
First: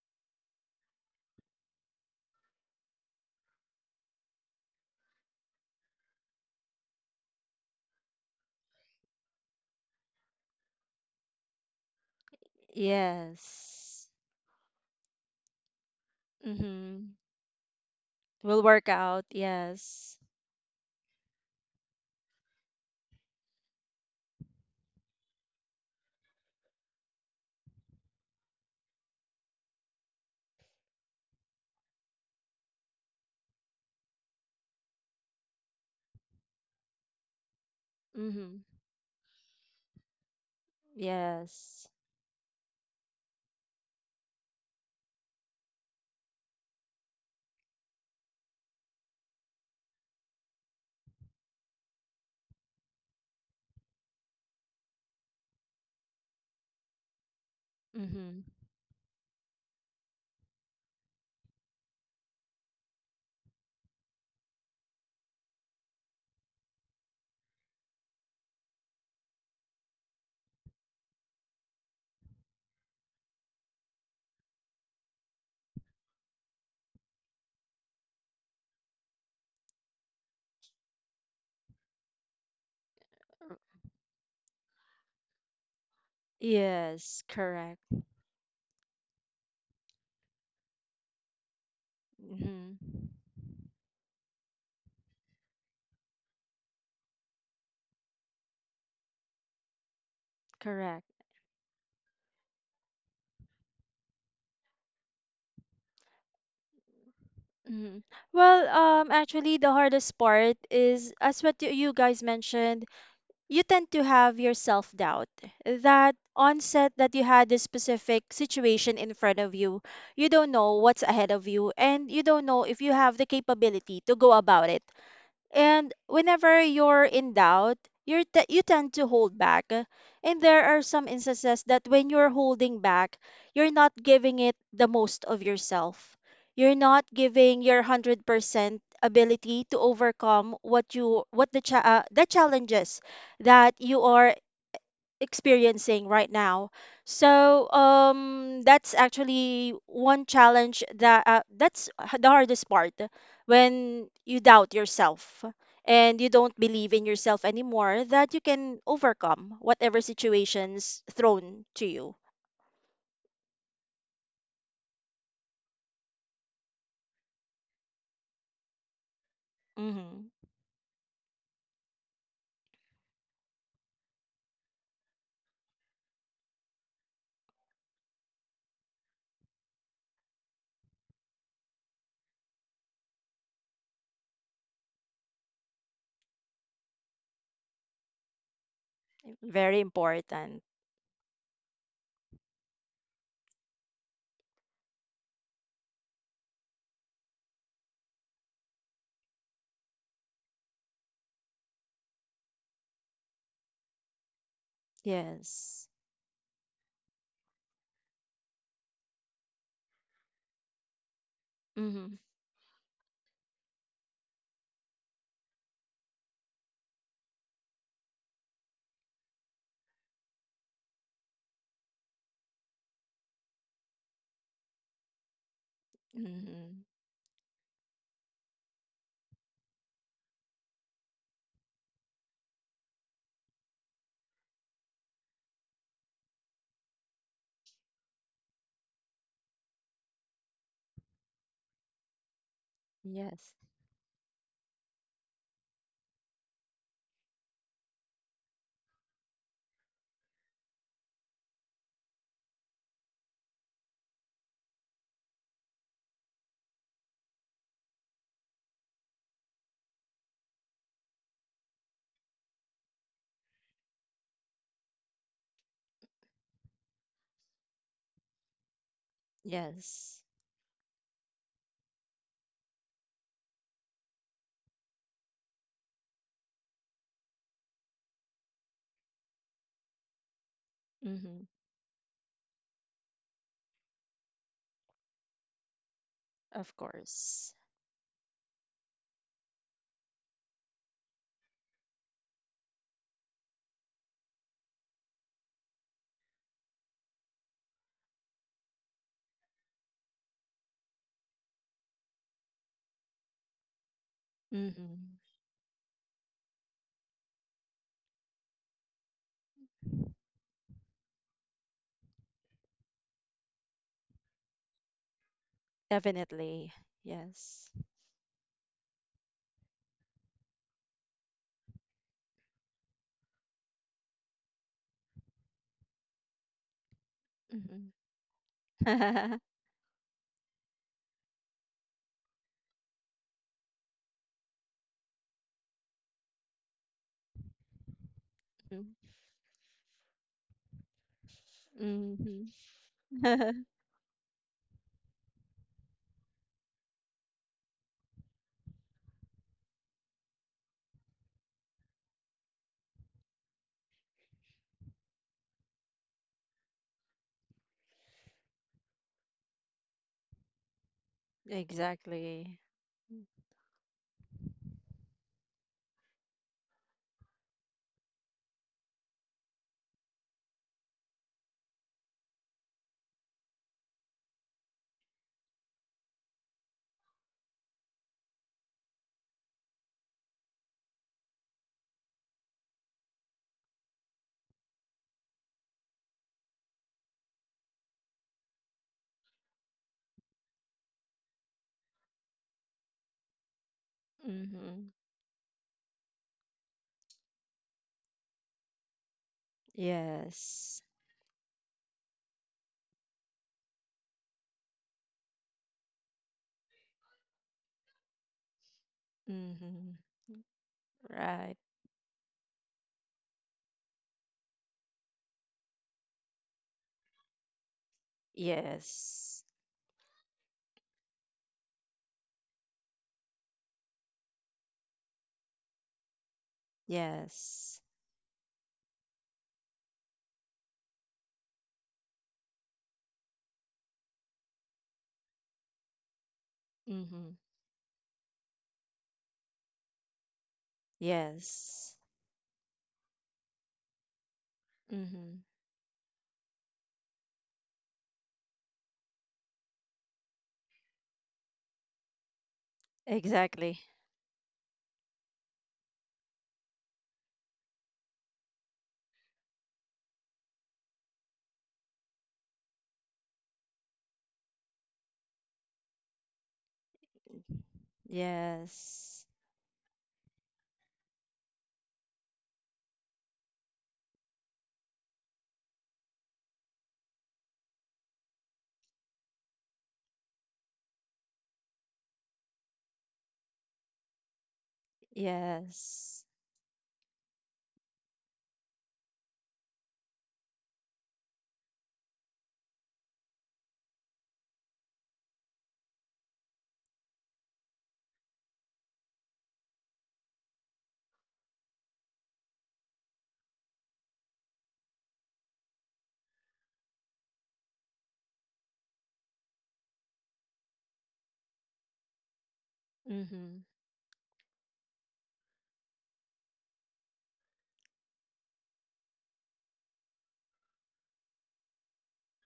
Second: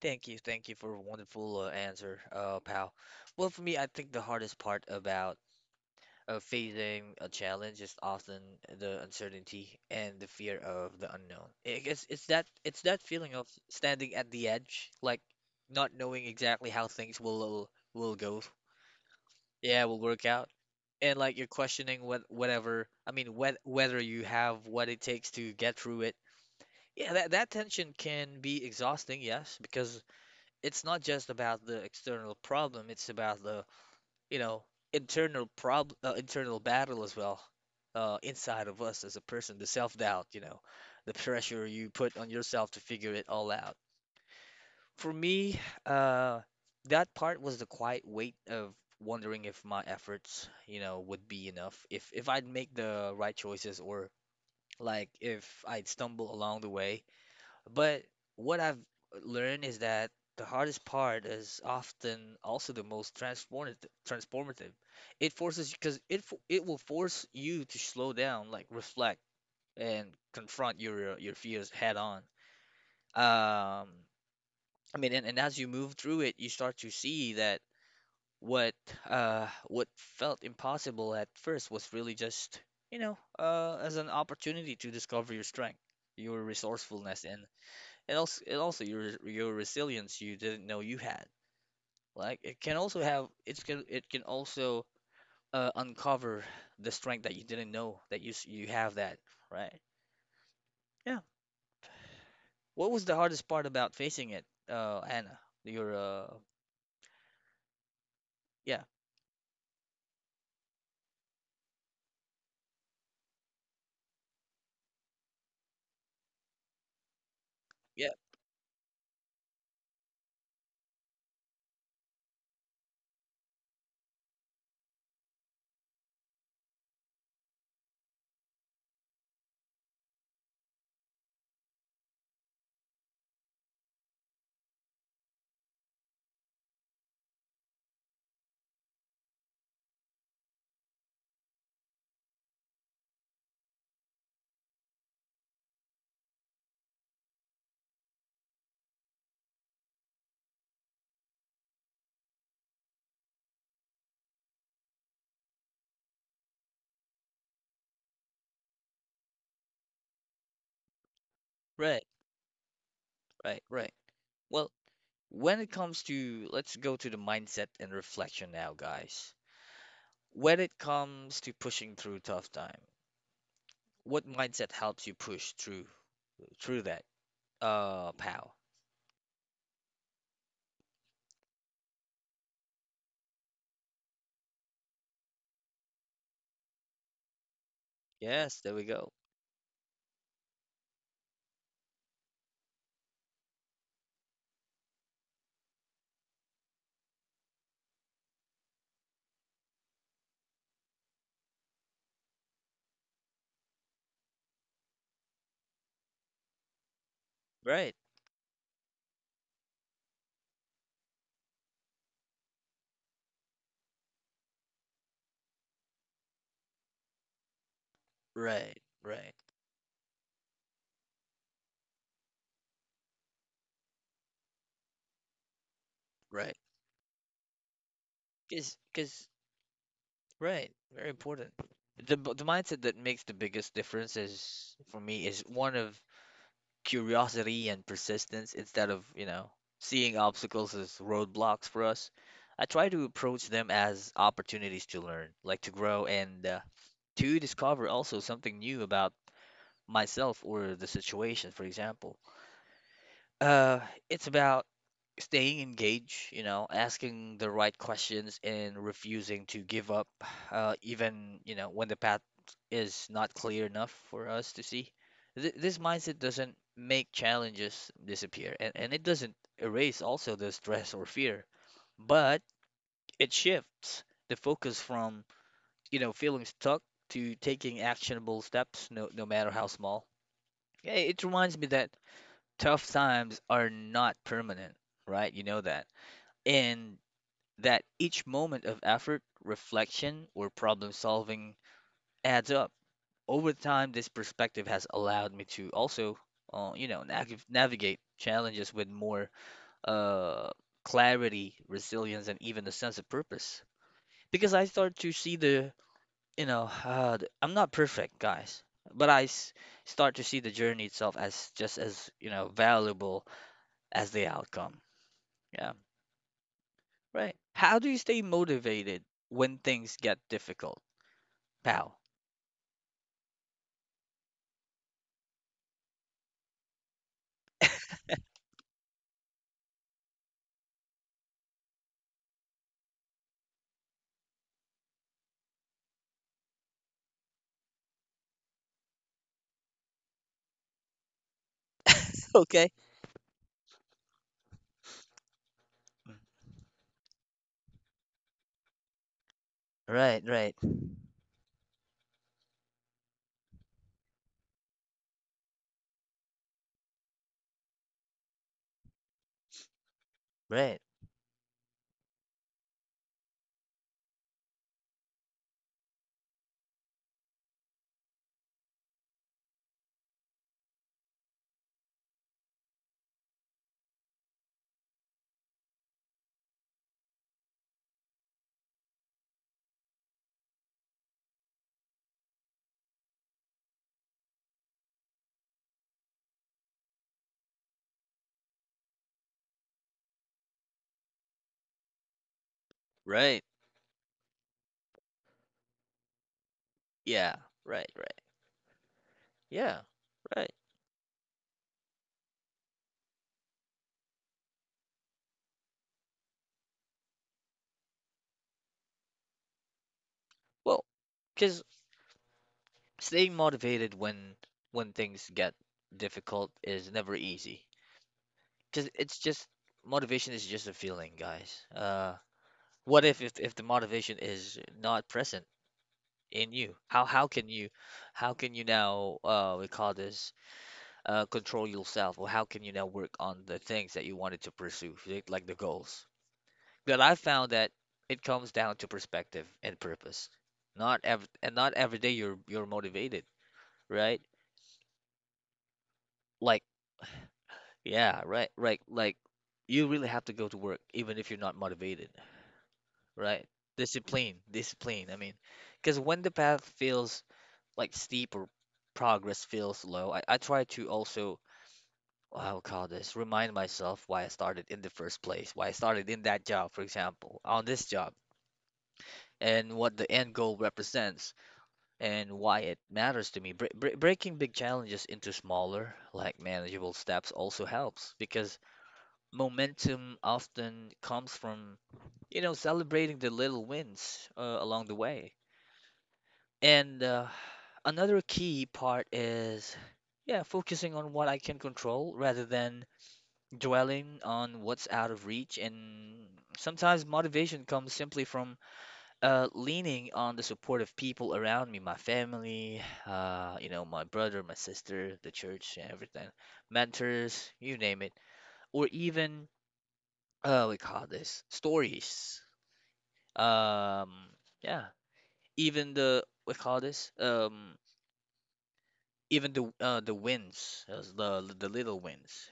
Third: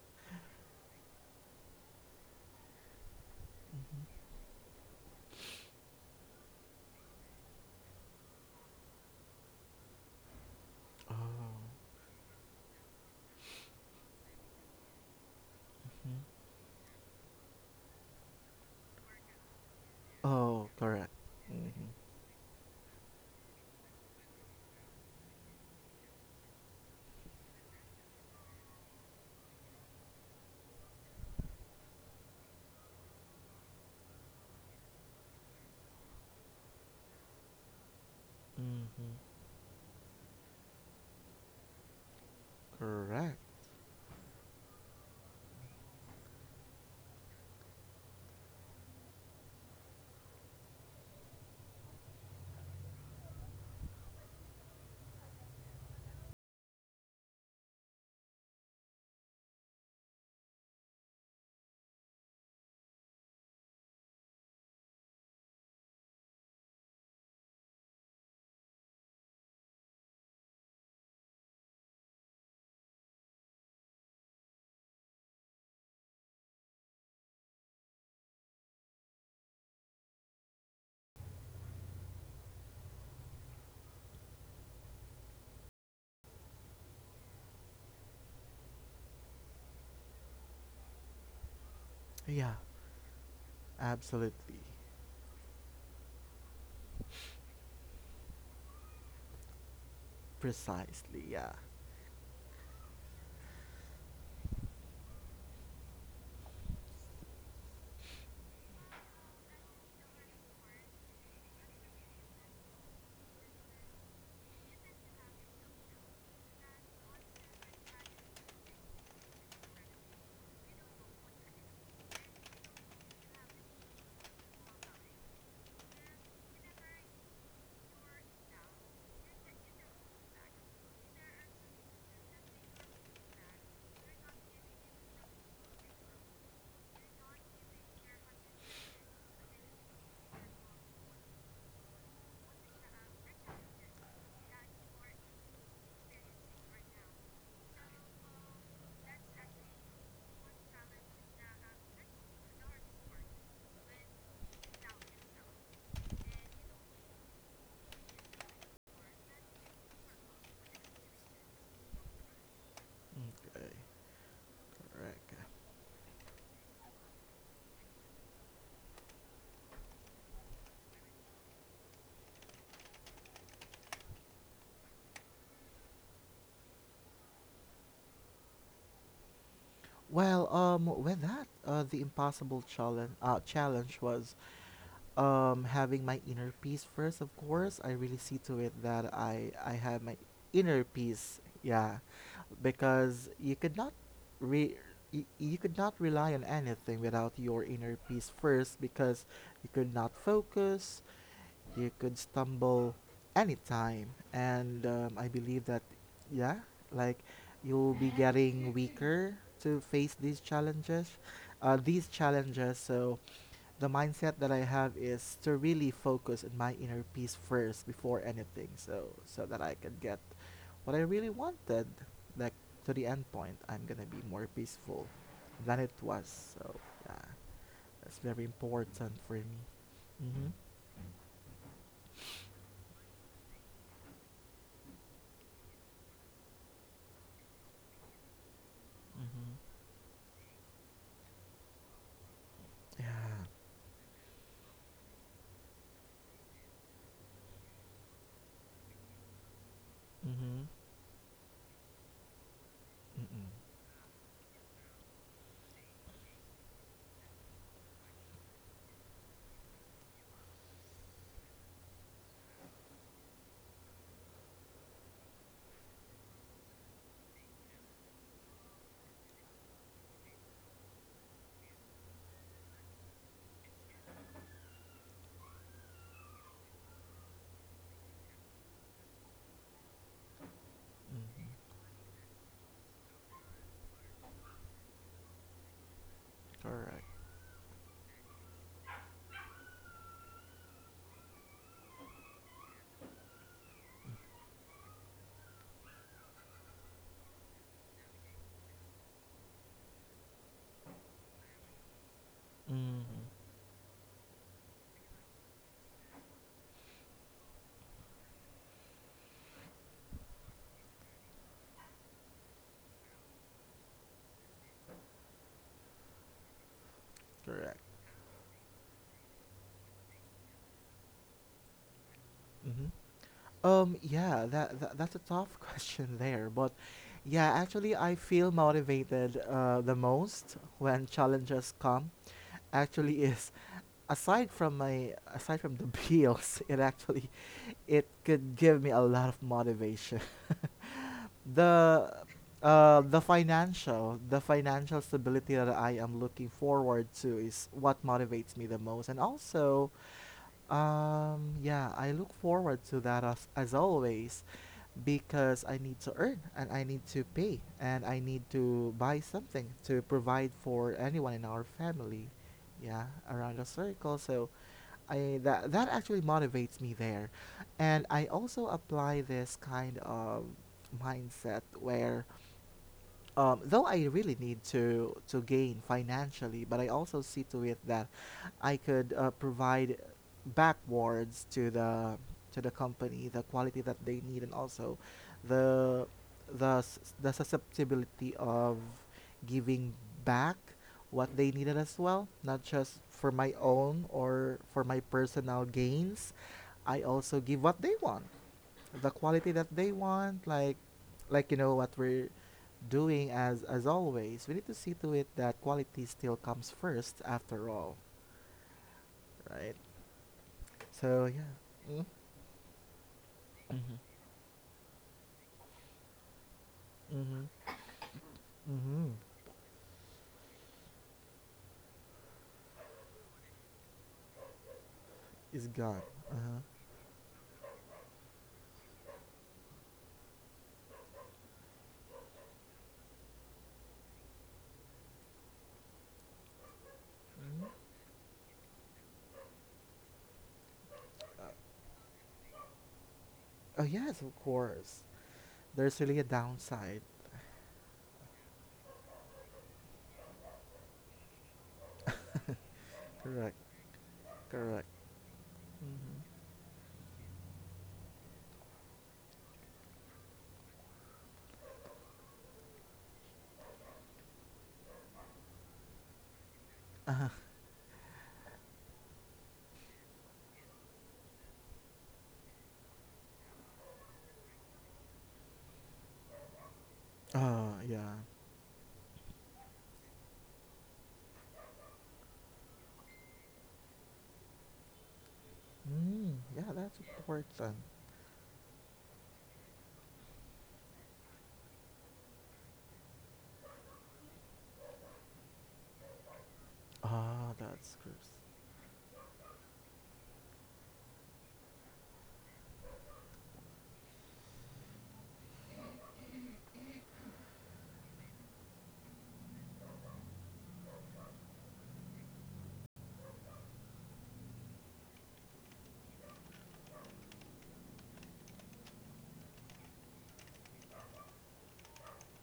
[SPEAKER 1] Thank you for a wonderful answer, Pal. Well, for me, I think the hardest part about facing a challenge is often the uncertainty and the fear of the unknown.
[SPEAKER 3] Oh.
[SPEAKER 1] I guess it's that feeling of
[SPEAKER 2] Yes.
[SPEAKER 1] standing at the edge, like not knowing exactly how
[SPEAKER 2] Mm-hmm.
[SPEAKER 1] things will go.
[SPEAKER 2] Will work out.
[SPEAKER 1] Yeah, will
[SPEAKER 2] Yes.
[SPEAKER 1] work out,
[SPEAKER 3] Oh, correct.
[SPEAKER 1] and like you're
[SPEAKER 3] Mm-hmm.
[SPEAKER 1] questioning whatever. I mean, whether you have what it takes to get through it. Yeah, that tension can be exhausting, yes, because it's not just about the external problem, it's about the, you know, internal prob internal battle as well,
[SPEAKER 2] Mm-hmm.
[SPEAKER 1] inside of us as a
[SPEAKER 3] Mm-hmm.
[SPEAKER 1] person, the self-doubt, the pressure
[SPEAKER 2] Yes.
[SPEAKER 1] you put on yourself to figure it
[SPEAKER 3] Correct.
[SPEAKER 1] all out. For me, uh, that part was the quiet weight of wondering if my efforts, would be enough, if I'd make the right choices or like if I'd stumble along the way but
[SPEAKER 2] Mm-hmm.
[SPEAKER 1] what I've learned is that the hardest part is often also the most transformative. Transformative. It forces because it fo- it will force you to slow down, like reflect and confront your fears head on. Um, I mean, and as you move through it, you start to see that what what felt impossible at first was really just, as an opportunity to discover your strength, your
[SPEAKER 2] Yes.
[SPEAKER 1] resourcefulness, and
[SPEAKER 2] Correct.
[SPEAKER 1] it also your resilience you didn't know you had. Like
[SPEAKER 3] Yeah,
[SPEAKER 1] it can also
[SPEAKER 2] Mm-hmm.
[SPEAKER 1] have it's can it can
[SPEAKER 3] absolutely.
[SPEAKER 1] also uncover the strength that you didn't know that you have that, right?
[SPEAKER 2] Correct.
[SPEAKER 1] Yeah.
[SPEAKER 3] Precisely, yeah.
[SPEAKER 1] What was the hardest part about facing it, Anna? Your uh,
[SPEAKER 2] Mm-hmm. Well,
[SPEAKER 1] yeah,
[SPEAKER 2] actually, the hardest part is, as what you guys mentioned, you tend to have your self-doubt. That onset that you had this
[SPEAKER 1] yeah,
[SPEAKER 2] specific situation in front of you, you don't know what's ahead of you, and you don't know if you have the capability to go about it. And whenever you're in doubt, you tend to hold back. And there are some instances that when you're holding back, you're not giving it the most of yourself. You're not giving your 100% ability to overcome what you what the cha- the challenges that you are experiencing right now. So that's actually one challenge that the hardest part, when you doubt yourself and you don't believe in yourself anymore, that you can overcome whatever situations thrown to
[SPEAKER 1] right,
[SPEAKER 2] you.
[SPEAKER 1] right,
[SPEAKER 3] Okay,
[SPEAKER 1] right. Well,
[SPEAKER 3] correct.
[SPEAKER 1] when it comes to let's go to the mindset and reflection now, guys.
[SPEAKER 2] Hmm.
[SPEAKER 1] When it comes to pushing through tough time, what mindset helps you push through that? Pal.
[SPEAKER 3] Well, with that, challenge was having my inner peace first. Of course I really see to
[SPEAKER 1] Yes,
[SPEAKER 3] it
[SPEAKER 1] there we
[SPEAKER 3] that
[SPEAKER 1] go.
[SPEAKER 3] I
[SPEAKER 2] Very
[SPEAKER 3] have my
[SPEAKER 2] important.
[SPEAKER 3] inner peace. Yeah, because you could not re you, you could not rely on anything without your inner peace first because you could not focus. You could stumble anytime and I believe that
[SPEAKER 2] Yes.
[SPEAKER 3] yeah like you'll
[SPEAKER 1] Right,
[SPEAKER 3] be getting weaker to face these challenges
[SPEAKER 2] Hmm.
[SPEAKER 3] so the mindset that I have is to really focus on my inner peace first before anything,
[SPEAKER 1] right,
[SPEAKER 3] so
[SPEAKER 1] right,
[SPEAKER 3] so that I can get what I really wanted, like to the end point. I'm gonna be more peaceful than it
[SPEAKER 1] right.
[SPEAKER 3] was. So
[SPEAKER 2] Mm-hmm.
[SPEAKER 3] yeah, that's very
[SPEAKER 1] Because,
[SPEAKER 3] important
[SPEAKER 1] because,
[SPEAKER 3] for me. Mhm.
[SPEAKER 1] right, very important. The mindset that makes the biggest difference is for me is one of curiosity and persistence instead of, seeing obstacles as roadblocks for us. I try to approach
[SPEAKER 2] Yes.
[SPEAKER 1] them as opportunities to learn, like to grow and to discover also something new about myself or the situation, for example. Uh, it's about staying engaged, asking the right questions and refusing to give up, even, when the path is not clear enough for us to see. Th this mindset doesn't make challenges disappear, and it doesn't erase
[SPEAKER 2] Yes.
[SPEAKER 1] also the stress or fear, but it shifts the focus from, feeling stuck to taking actionable steps, no, no matter how small. Yeah, it
[SPEAKER 3] Mhm.
[SPEAKER 2] Hmm.
[SPEAKER 1] reminds me that tough times are not permanent, right? You know that.
[SPEAKER 2] Of
[SPEAKER 1] And
[SPEAKER 3] Correct.
[SPEAKER 2] course.
[SPEAKER 1] that each moment of effort, reflection, or problem solving adds up. Over time, this perspective has allowed me to also, navigate challenges with more uh, clarity, resilience, and even a sense of purpose. Because I start to
[SPEAKER 2] Mm-hmm.
[SPEAKER 1] see the, you know, the- I'm not perfect, guys, but I start to see the journey itself as just as, valuable as the outcome. Yeah,
[SPEAKER 2] Definitely.
[SPEAKER 1] right.
[SPEAKER 2] Yes.
[SPEAKER 1] How
[SPEAKER 3] Correct.
[SPEAKER 1] do you stay motivated when things get difficult? Pow.
[SPEAKER 3] Mhm. Yeah, that's a tough question there, but yeah,
[SPEAKER 2] Mm-hmm.
[SPEAKER 3] actually, I feel motivated the most when challenges come. Actually, is aside from the bills, it actually it could give me a lot of motivation. the
[SPEAKER 2] Mm-hmm.
[SPEAKER 1] Okay.
[SPEAKER 3] the financial stability that I am looking forward to is what motivates me the most, and also
[SPEAKER 1] Right, right,
[SPEAKER 3] yeah, I look forward to that as always because I need to earn and I need to pay and I need to buy something to provide
[SPEAKER 1] right.
[SPEAKER 3] for anyone in our family.
[SPEAKER 2] Exactly.
[SPEAKER 3] Yeah, around the circle. So I that that actually motivates me there. And I also apply this kind of mindset where though I really need to gain financially, but I also see to it that I could provide backwards to the company the quality that they need and also the the susceptibility of giving back what they needed as well, not just for
[SPEAKER 1] Right.
[SPEAKER 3] my own or
[SPEAKER 2] Mm-hmm.
[SPEAKER 3] for my personal gains. I
[SPEAKER 1] Yeah.
[SPEAKER 3] also give what
[SPEAKER 1] Right.
[SPEAKER 3] they
[SPEAKER 1] Right.
[SPEAKER 3] want, the quality that
[SPEAKER 1] Yeah.
[SPEAKER 3] they
[SPEAKER 1] Right.
[SPEAKER 3] want
[SPEAKER 2] Yes.
[SPEAKER 3] like you know what we're doing. As always we need to see to it that quality still comes first after all, right?
[SPEAKER 2] Mm-hmm.
[SPEAKER 1] Well,
[SPEAKER 3] So
[SPEAKER 2] Right.
[SPEAKER 1] because
[SPEAKER 3] yeah.
[SPEAKER 1] staying motivated when things get difficult is never easy.
[SPEAKER 3] Mm-hmm.
[SPEAKER 1] Because it's just
[SPEAKER 2] Yes.
[SPEAKER 1] motivation is just a feeling, guys. What if, If the motivation is not present
[SPEAKER 3] Is gone.
[SPEAKER 1] in
[SPEAKER 3] Uh-huh.
[SPEAKER 1] you? How can you
[SPEAKER 2] Yes.
[SPEAKER 1] now, we call this, control yourself, or how can you now work on the things that you wanted to pursue, like the goals? But I
[SPEAKER 2] Mm-hmm.
[SPEAKER 1] found that it comes down to perspective and purpose. Not ev and Not
[SPEAKER 2] Yes.
[SPEAKER 1] every day you're motivated,
[SPEAKER 3] Oh
[SPEAKER 1] right?
[SPEAKER 3] yes, of course.
[SPEAKER 2] Mm-hmm.
[SPEAKER 3] There's really a
[SPEAKER 1] Like,
[SPEAKER 3] downside.
[SPEAKER 1] yeah, right, right. Like you really have to go to work even if you're not motivated, right?
[SPEAKER 3] Correct.
[SPEAKER 2] Exactly.
[SPEAKER 1] Discipline,
[SPEAKER 3] Correct.
[SPEAKER 1] discipline. I mean, because when the path feels like steep or progress feels low, I try to also, I'll call this, remind myself why I started in the first place, why I started in that job, for example, on this job,
[SPEAKER 2] Yes.
[SPEAKER 1] and what the end goal represents and why it matters to me. Breaking big challenges into smaller, like manageable steps also
[SPEAKER 3] Oh
[SPEAKER 1] helps
[SPEAKER 3] yeah.
[SPEAKER 1] because momentum often comes from, celebrating the little wins, along the way.
[SPEAKER 2] Yes.
[SPEAKER 3] Mm, yeah,
[SPEAKER 1] And
[SPEAKER 3] that's important.
[SPEAKER 1] another key part is, yeah, focusing on what I can control rather than dwelling on what's out of reach. And sometimes
[SPEAKER 3] Ah,
[SPEAKER 1] motivation comes
[SPEAKER 3] that's
[SPEAKER 1] simply
[SPEAKER 3] gross.
[SPEAKER 1] from leaning on the support of people around me: my family, my brother, my sister, the church, and everything, mentors, you name it, or even, we call this, stories.
[SPEAKER 2] Mm-hmm.
[SPEAKER 1] Um, yeah, even the, we call this, even the, the wins, those, the little wins,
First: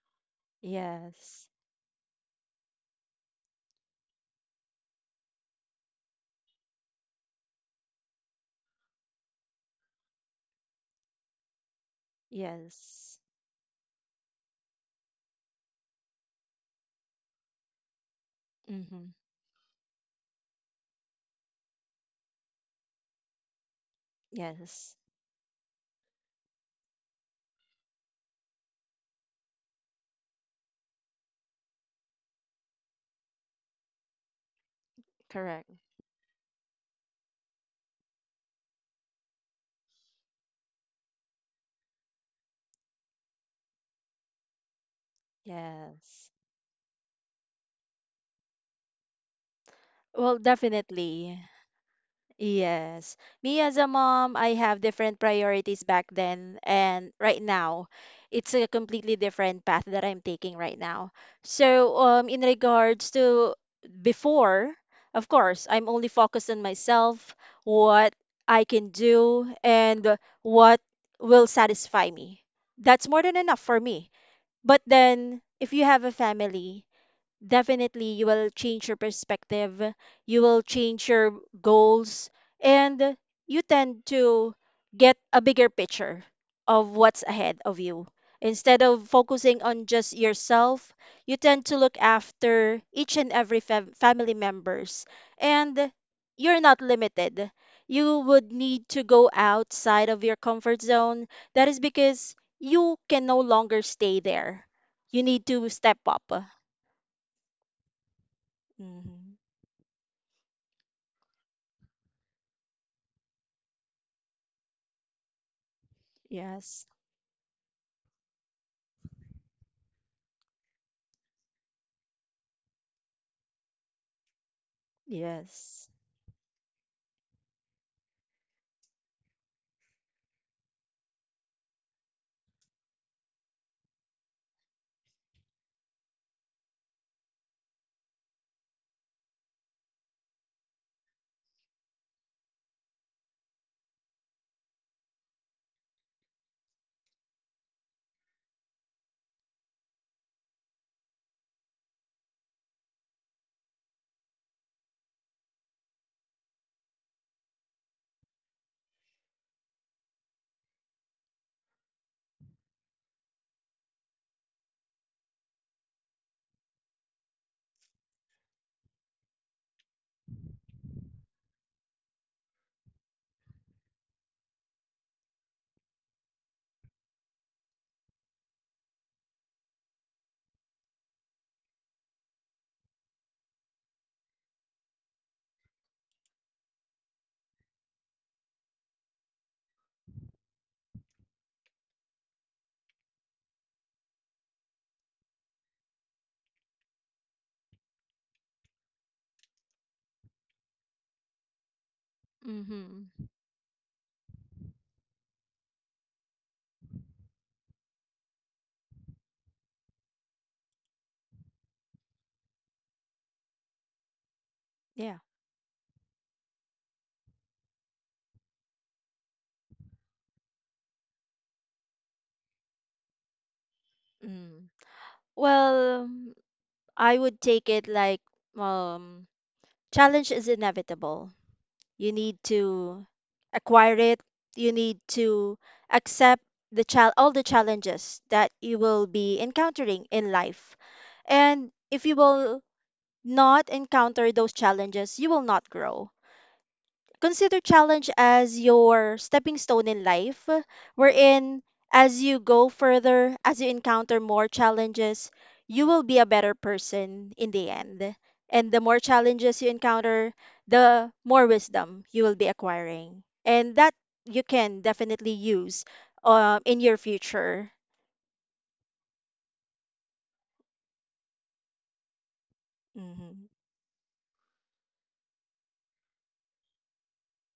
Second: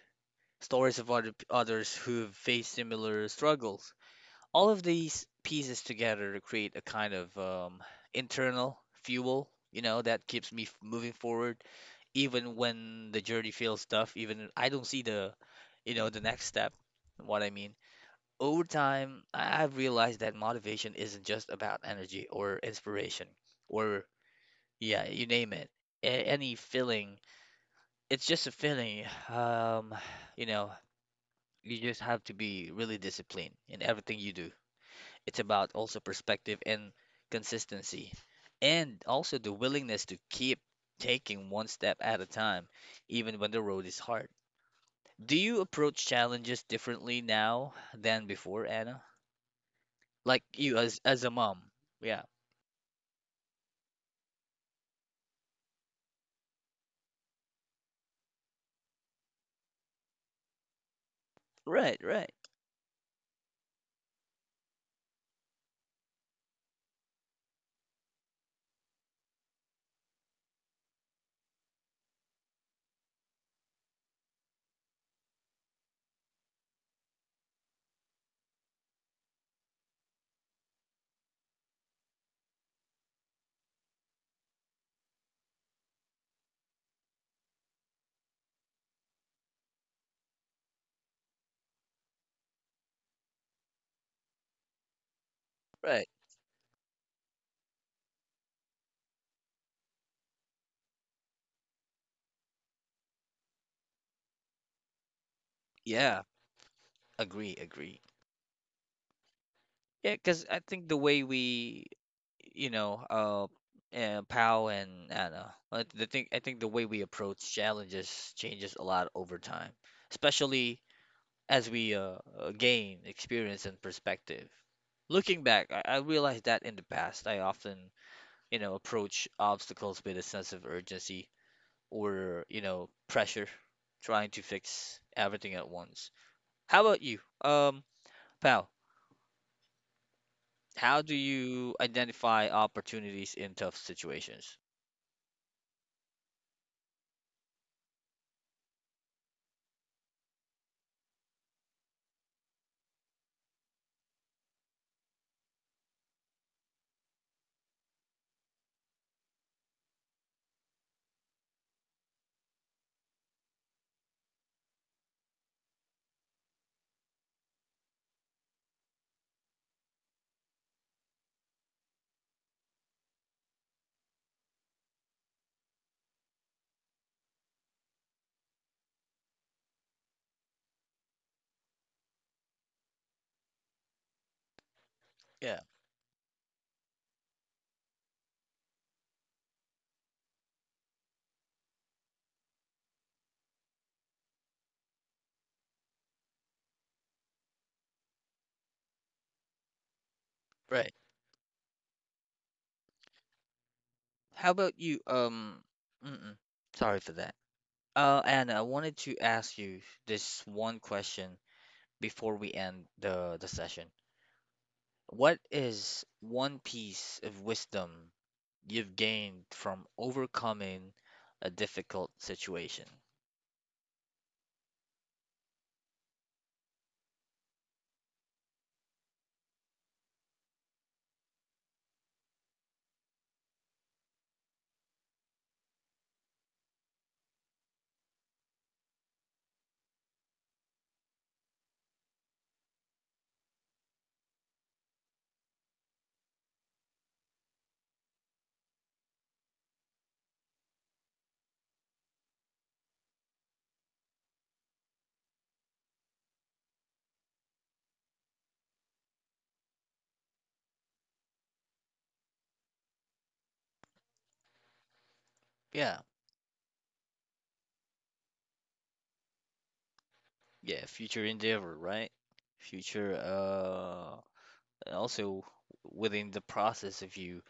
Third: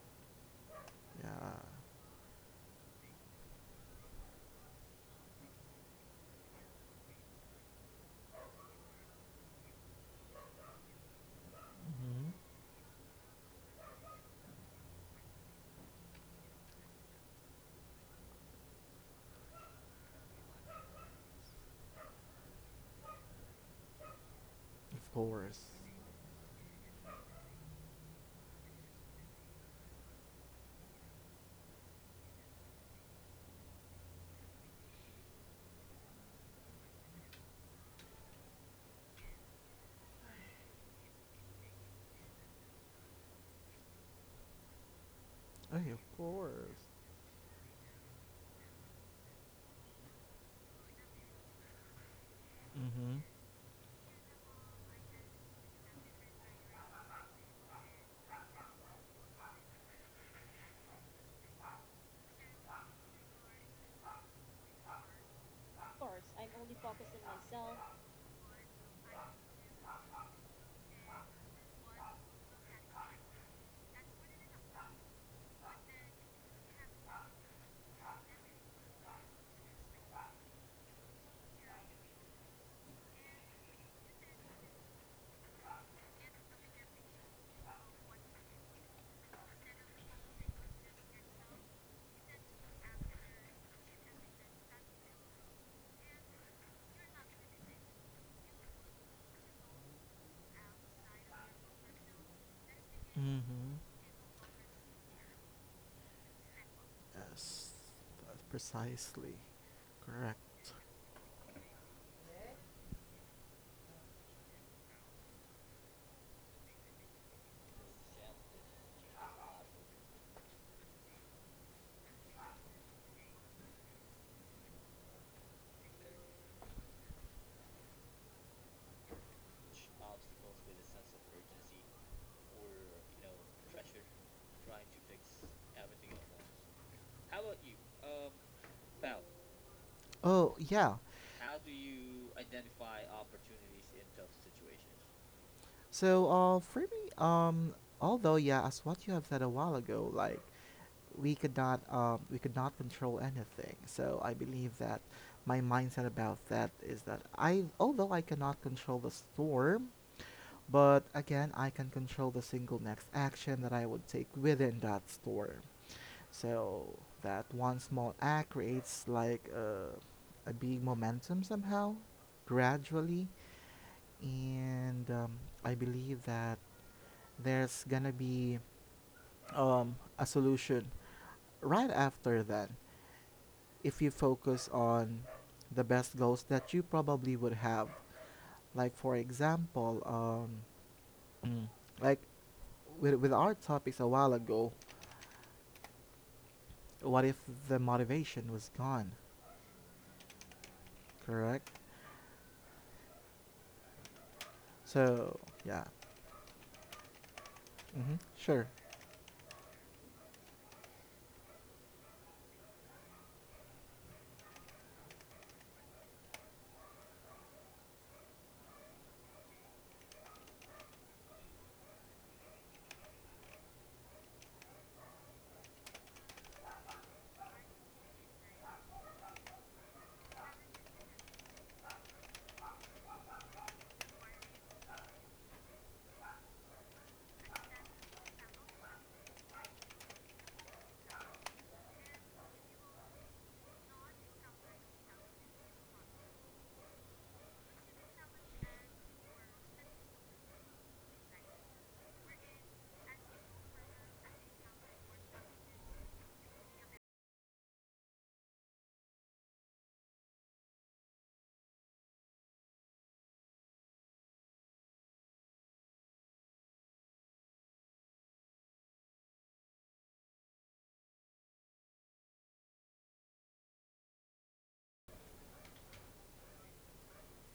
[SPEAKER 1] stories of other
[SPEAKER 2] Yes.
[SPEAKER 3] Yeah,
[SPEAKER 1] others who've faced similar struggles, all of these pieces together to create a kind of, internal fuel, that keeps me moving forward even when
[SPEAKER 2] Yes.
[SPEAKER 1] the journey feels tough, even if I don't see the, the next step, what I mean. Over
[SPEAKER 2] Mm-hmm.
[SPEAKER 1] time I've realized that motivation isn't just about energy or inspiration, or,
[SPEAKER 2] Yes.
[SPEAKER 3] of
[SPEAKER 1] yeah, you name
[SPEAKER 3] course.
[SPEAKER 1] it, any feeling. It's just a feeling. um you know, you just have to be really disciplined in everything you do. It's
[SPEAKER 2] Correct.
[SPEAKER 1] about also perspective and consistency, and also the willingness to keep taking one step at a time, even when the road is hard. Do you
[SPEAKER 3] Oh,
[SPEAKER 1] approach
[SPEAKER 3] of
[SPEAKER 2] Yes.
[SPEAKER 1] challenges
[SPEAKER 3] course.
[SPEAKER 1] differently now than before, Anna?
[SPEAKER 2] Well,
[SPEAKER 1] Like you as a
[SPEAKER 2] definitely.
[SPEAKER 1] mom. Yeah.
[SPEAKER 3] Mm-hmm.
[SPEAKER 2] Yes. Me as a mom, I have different priorities back then and right now. It's a completely different path that I'm taking right now. So,
[SPEAKER 1] Right, right,
[SPEAKER 2] in regards to before, of course, I'm only focused on myself, what I can do, and what will satisfy me. That's more than enough for me. But then, if you have a family, definitely you will change your perspective, you will change your goals, and you tend to get a bigger picture of what's ahead of you. Instead of focusing on just yourself, you tend to look after each and every family members, and
[SPEAKER 1] right.
[SPEAKER 2] you're not limited. You would need to go outside of your comfort zone. That is because you can no
[SPEAKER 3] Mm-hmm.
[SPEAKER 2] longer stay there. You need to step
[SPEAKER 1] Yeah,
[SPEAKER 2] up.
[SPEAKER 1] agree,
[SPEAKER 3] Yes,
[SPEAKER 1] agree.
[SPEAKER 3] that's precisely
[SPEAKER 2] Mhm.
[SPEAKER 1] Yeah,
[SPEAKER 3] correct.
[SPEAKER 1] because I think the way we, you know, uh, Pal and Anna, the thing, I think the
[SPEAKER 2] Yes.
[SPEAKER 1] way we approach challenges changes a lot over time, especially as we, gain experience and perspective. Looking back, I,
[SPEAKER 2] Yes.
[SPEAKER 1] I realized that in the past, I often, approach obstacles with a sense of urgency or, pressure, trying to fix everything at once. How about you? Pal,
[SPEAKER 3] Oh yeah.
[SPEAKER 1] how do you identify opportunities in tough situations?
[SPEAKER 3] So for me, although yeah, as what you have said a while ago, like we could not control anything. So I believe that my mindset about that is that I although I cannot control the storm, but again I can control the single next action that I would take within that storm. So that one small act creates like a big momentum somehow, gradually. And I believe that there's gonna be a solution right after that if you focus on
[SPEAKER 1] Yeah,
[SPEAKER 3] the best goals that you probably would have. Like, for example, mm, like with our topics a while ago, what if the motivation was gone?
[SPEAKER 1] right.
[SPEAKER 3] Correct?
[SPEAKER 2] Mm-hmm.
[SPEAKER 1] How about you?
[SPEAKER 3] So yeah.
[SPEAKER 1] Mm-mm, Sorry for that.
[SPEAKER 3] Mm-hmm.
[SPEAKER 1] Anna, I
[SPEAKER 3] Sure.
[SPEAKER 1] wanted to ask you this one question before we end the session.
[SPEAKER 2] Yeah.
[SPEAKER 1] What is one piece of wisdom you've gained from overcoming a difficult situation?
[SPEAKER 2] Mm. Well, I would take it like um challenge is inevitable. You need to acquire it. You need to accept the chal all the challenges that you will be encountering in life. And if you will not encounter those challenges, you will not grow. Consider challenge as your stepping stone in life, wherein as you go further, as you encounter more challenges, you will be a better person in the end. And the more challenges you encounter, the more wisdom you will be acquiring. And that you can definitely use
[SPEAKER 1] Yeah,
[SPEAKER 2] in your future.
[SPEAKER 1] yeah, future endeavor, right? Future,
[SPEAKER 2] Hmm.
[SPEAKER 1] and also within the process of you,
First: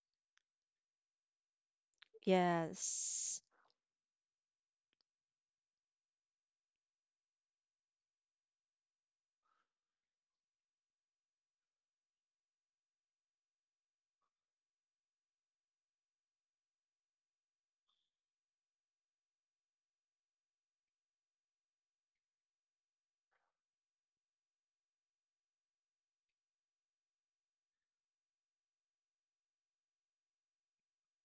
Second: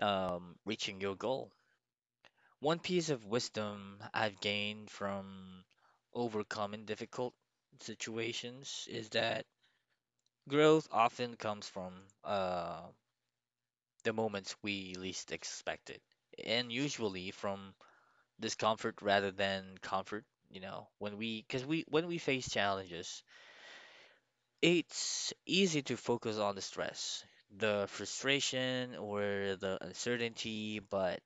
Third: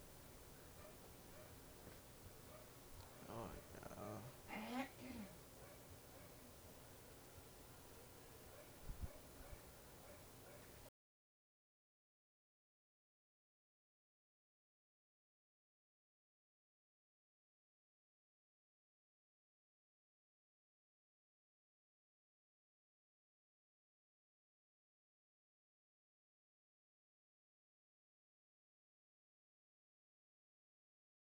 [SPEAKER 1] reaching your goal. One piece of
[SPEAKER 2] Yes.
[SPEAKER 1] wisdom I've gained from overcoming difficult situations is that growth often comes from, uh the moments we least expect it. And usually from discomfort rather than comfort. You know, when we, because we, when we face challenges, it's easy to focus on the stress, the frustration, or the uncertainty. But,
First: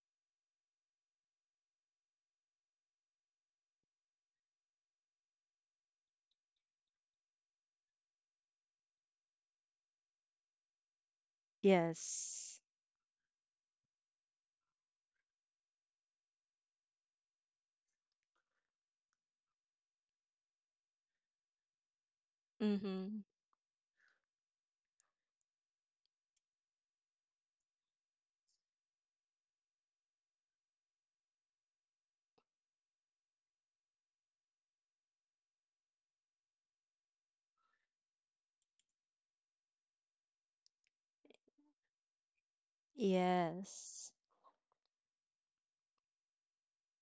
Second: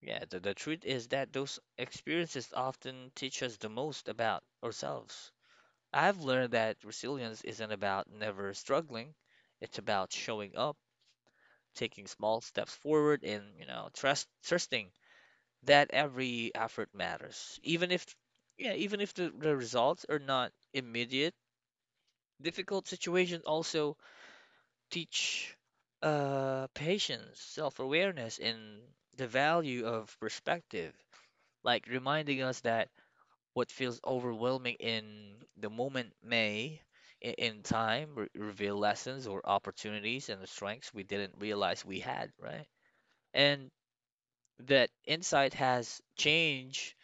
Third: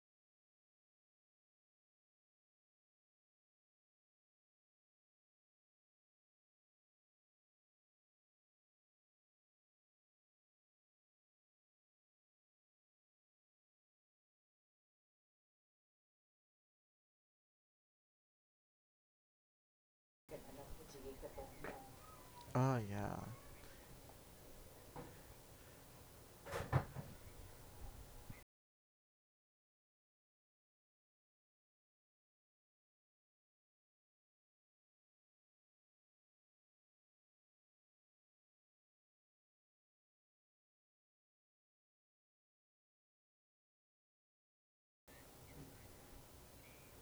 [SPEAKER 1] yeah, the truth is that those experiences often teach us the most about ourselves. I've learned that resilience isn't about never struggling, it's about showing up, taking small
[SPEAKER 2] Yes.
[SPEAKER 1] steps forward, and, trusting that every effort matters. Even if, yeah, even if the, the results are not immediate, difficult
[SPEAKER 2] Hmm.
[SPEAKER 1] situations also teach, patience, self-awareness, and the value of perspective, like reminding us that what feels overwhelming in the moment may, in time, re reveal lessons or opportunities and the strengths we didn't realize we had, right? And
[SPEAKER 2] Yes.
[SPEAKER 1] that insight has changed,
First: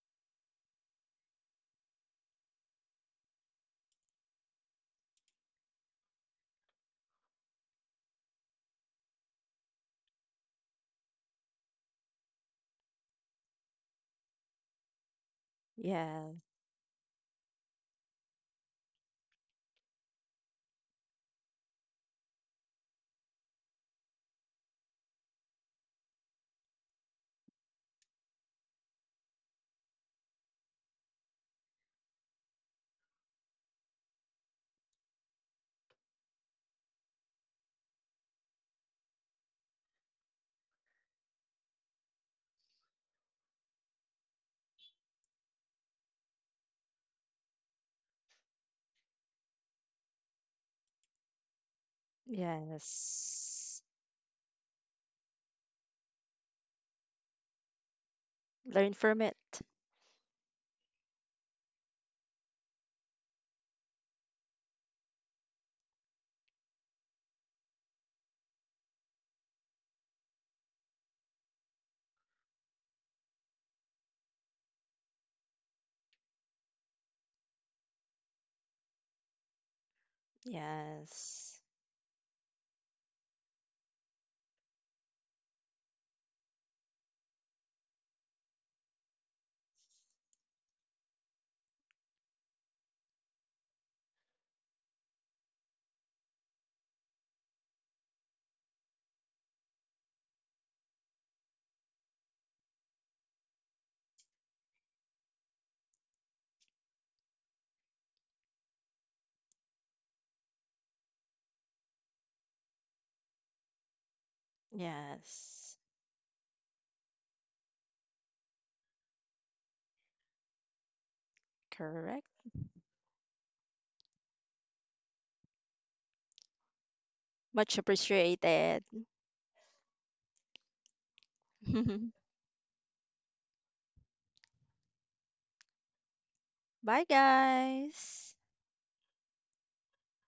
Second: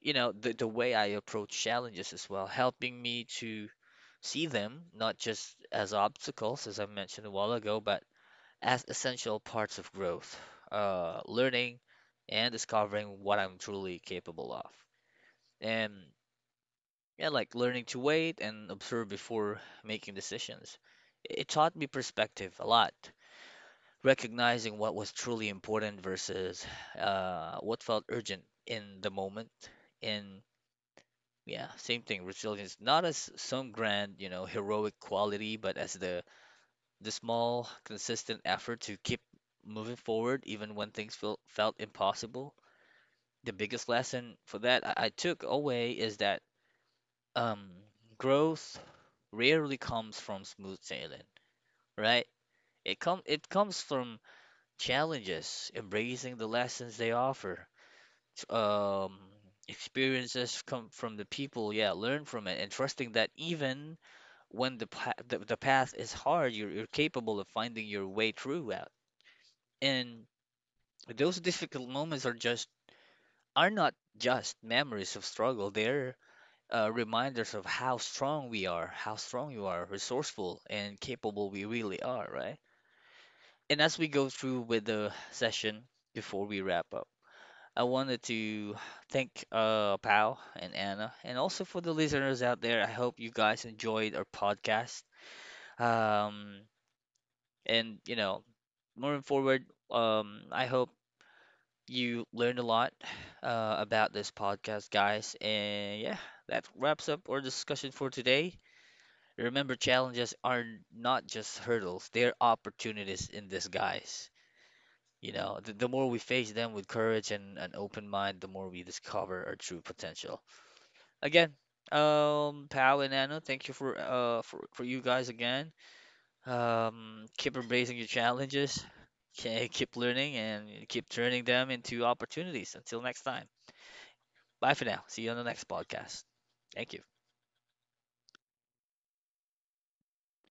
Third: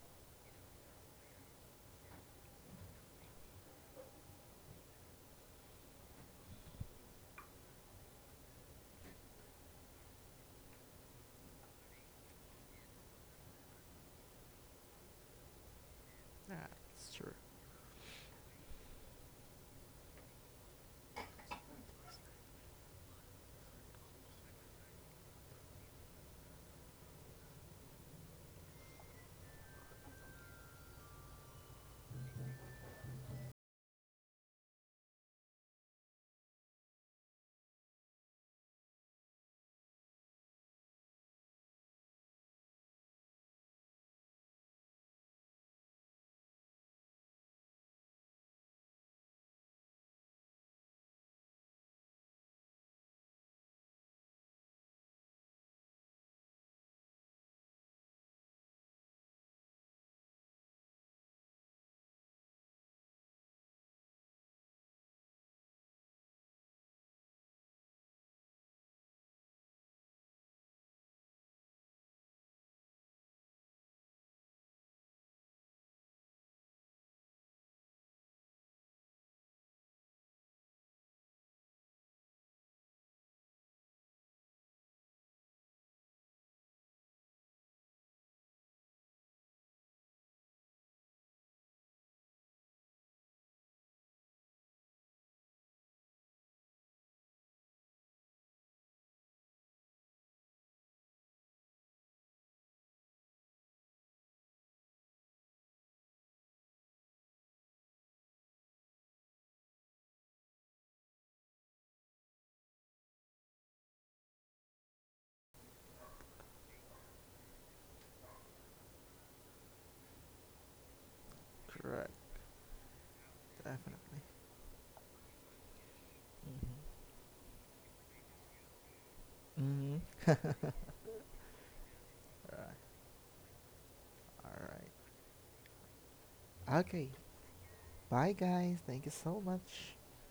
[SPEAKER 1] the way I approach challenges as well, helping me to see them not just as obstacles, as I mentioned a while ago, but as essential parts of growth, learning, and discovering what I'm truly capable of. And,
[SPEAKER 2] Yes.
[SPEAKER 3] That's
[SPEAKER 1] yeah,
[SPEAKER 3] true.
[SPEAKER 1] like learning to wait and observe before making decisions, it taught me perspective a lot, recognizing what was truly important versus, what felt urgent in the moment. And yeah, same thing. Resilience, not as some grand, heroic quality, but as the small, consistent effort to keep moving forward even when things felt impossible. The biggest lesson for that I took away is that, um growth rarely comes from smooth sailing, right? It comes
[SPEAKER 2] Yes.
[SPEAKER 1] from challenges, embracing the lessons they offer. s-
[SPEAKER 2] Learn
[SPEAKER 1] Um,
[SPEAKER 2] from it.
[SPEAKER 1] Experiences come from the people, yeah, learn from it, and trusting that even when the, the path is hard, you're capable of finding your way through it. And those difficult moments are just are not just memories of struggle. They're, reminders of how strong we are, how strong you are, resourceful and capable
[SPEAKER 2] Yes.
[SPEAKER 1] we really are, right? And as we go through with the session, before we wrap up, I wanted to thank, Pal and Anna, and also for the listeners out there. I hope you guys enjoyed our podcast. Um, and, moving forward, I hope you learned a lot, about this podcast, guys. And yeah, that wraps up our discussion for today. Remember, challenges are not just hurdles, they're opportunities in disguise. You know,
[SPEAKER 2] Yes.
[SPEAKER 1] the more we face them with courage and an open mind, the more we discover our true potential. Again,
[SPEAKER 3] Correct.
[SPEAKER 2] Correct.
[SPEAKER 1] Pal and Anna, thank you for,
[SPEAKER 3] Definitely.
[SPEAKER 1] for you guys again. Keep
[SPEAKER 2] Much
[SPEAKER 1] embracing your
[SPEAKER 2] appreciated.
[SPEAKER 1] challenges, okay,
[SPEAKER 3] Mm-hmm.
[SPEAKER 1] keep
[SPEAKER 3] Mm-hmm.
[SPEAKER 1] learning, and keep turning them into opportunities. Until next time, bye
[SPEAKER 3] All
[SPEAKER 1] for now. See you on the next podcast.
[SPEAKER 3] right.
[SPEAKER 1] Thank
[SPEAKER 2] Bye,
[SPEAKER 1] you.
[SPEAKER 3] Okay. Bye,
[SPEAKER 2] guys.
[SPEAKER 3] guys. Thank you so much.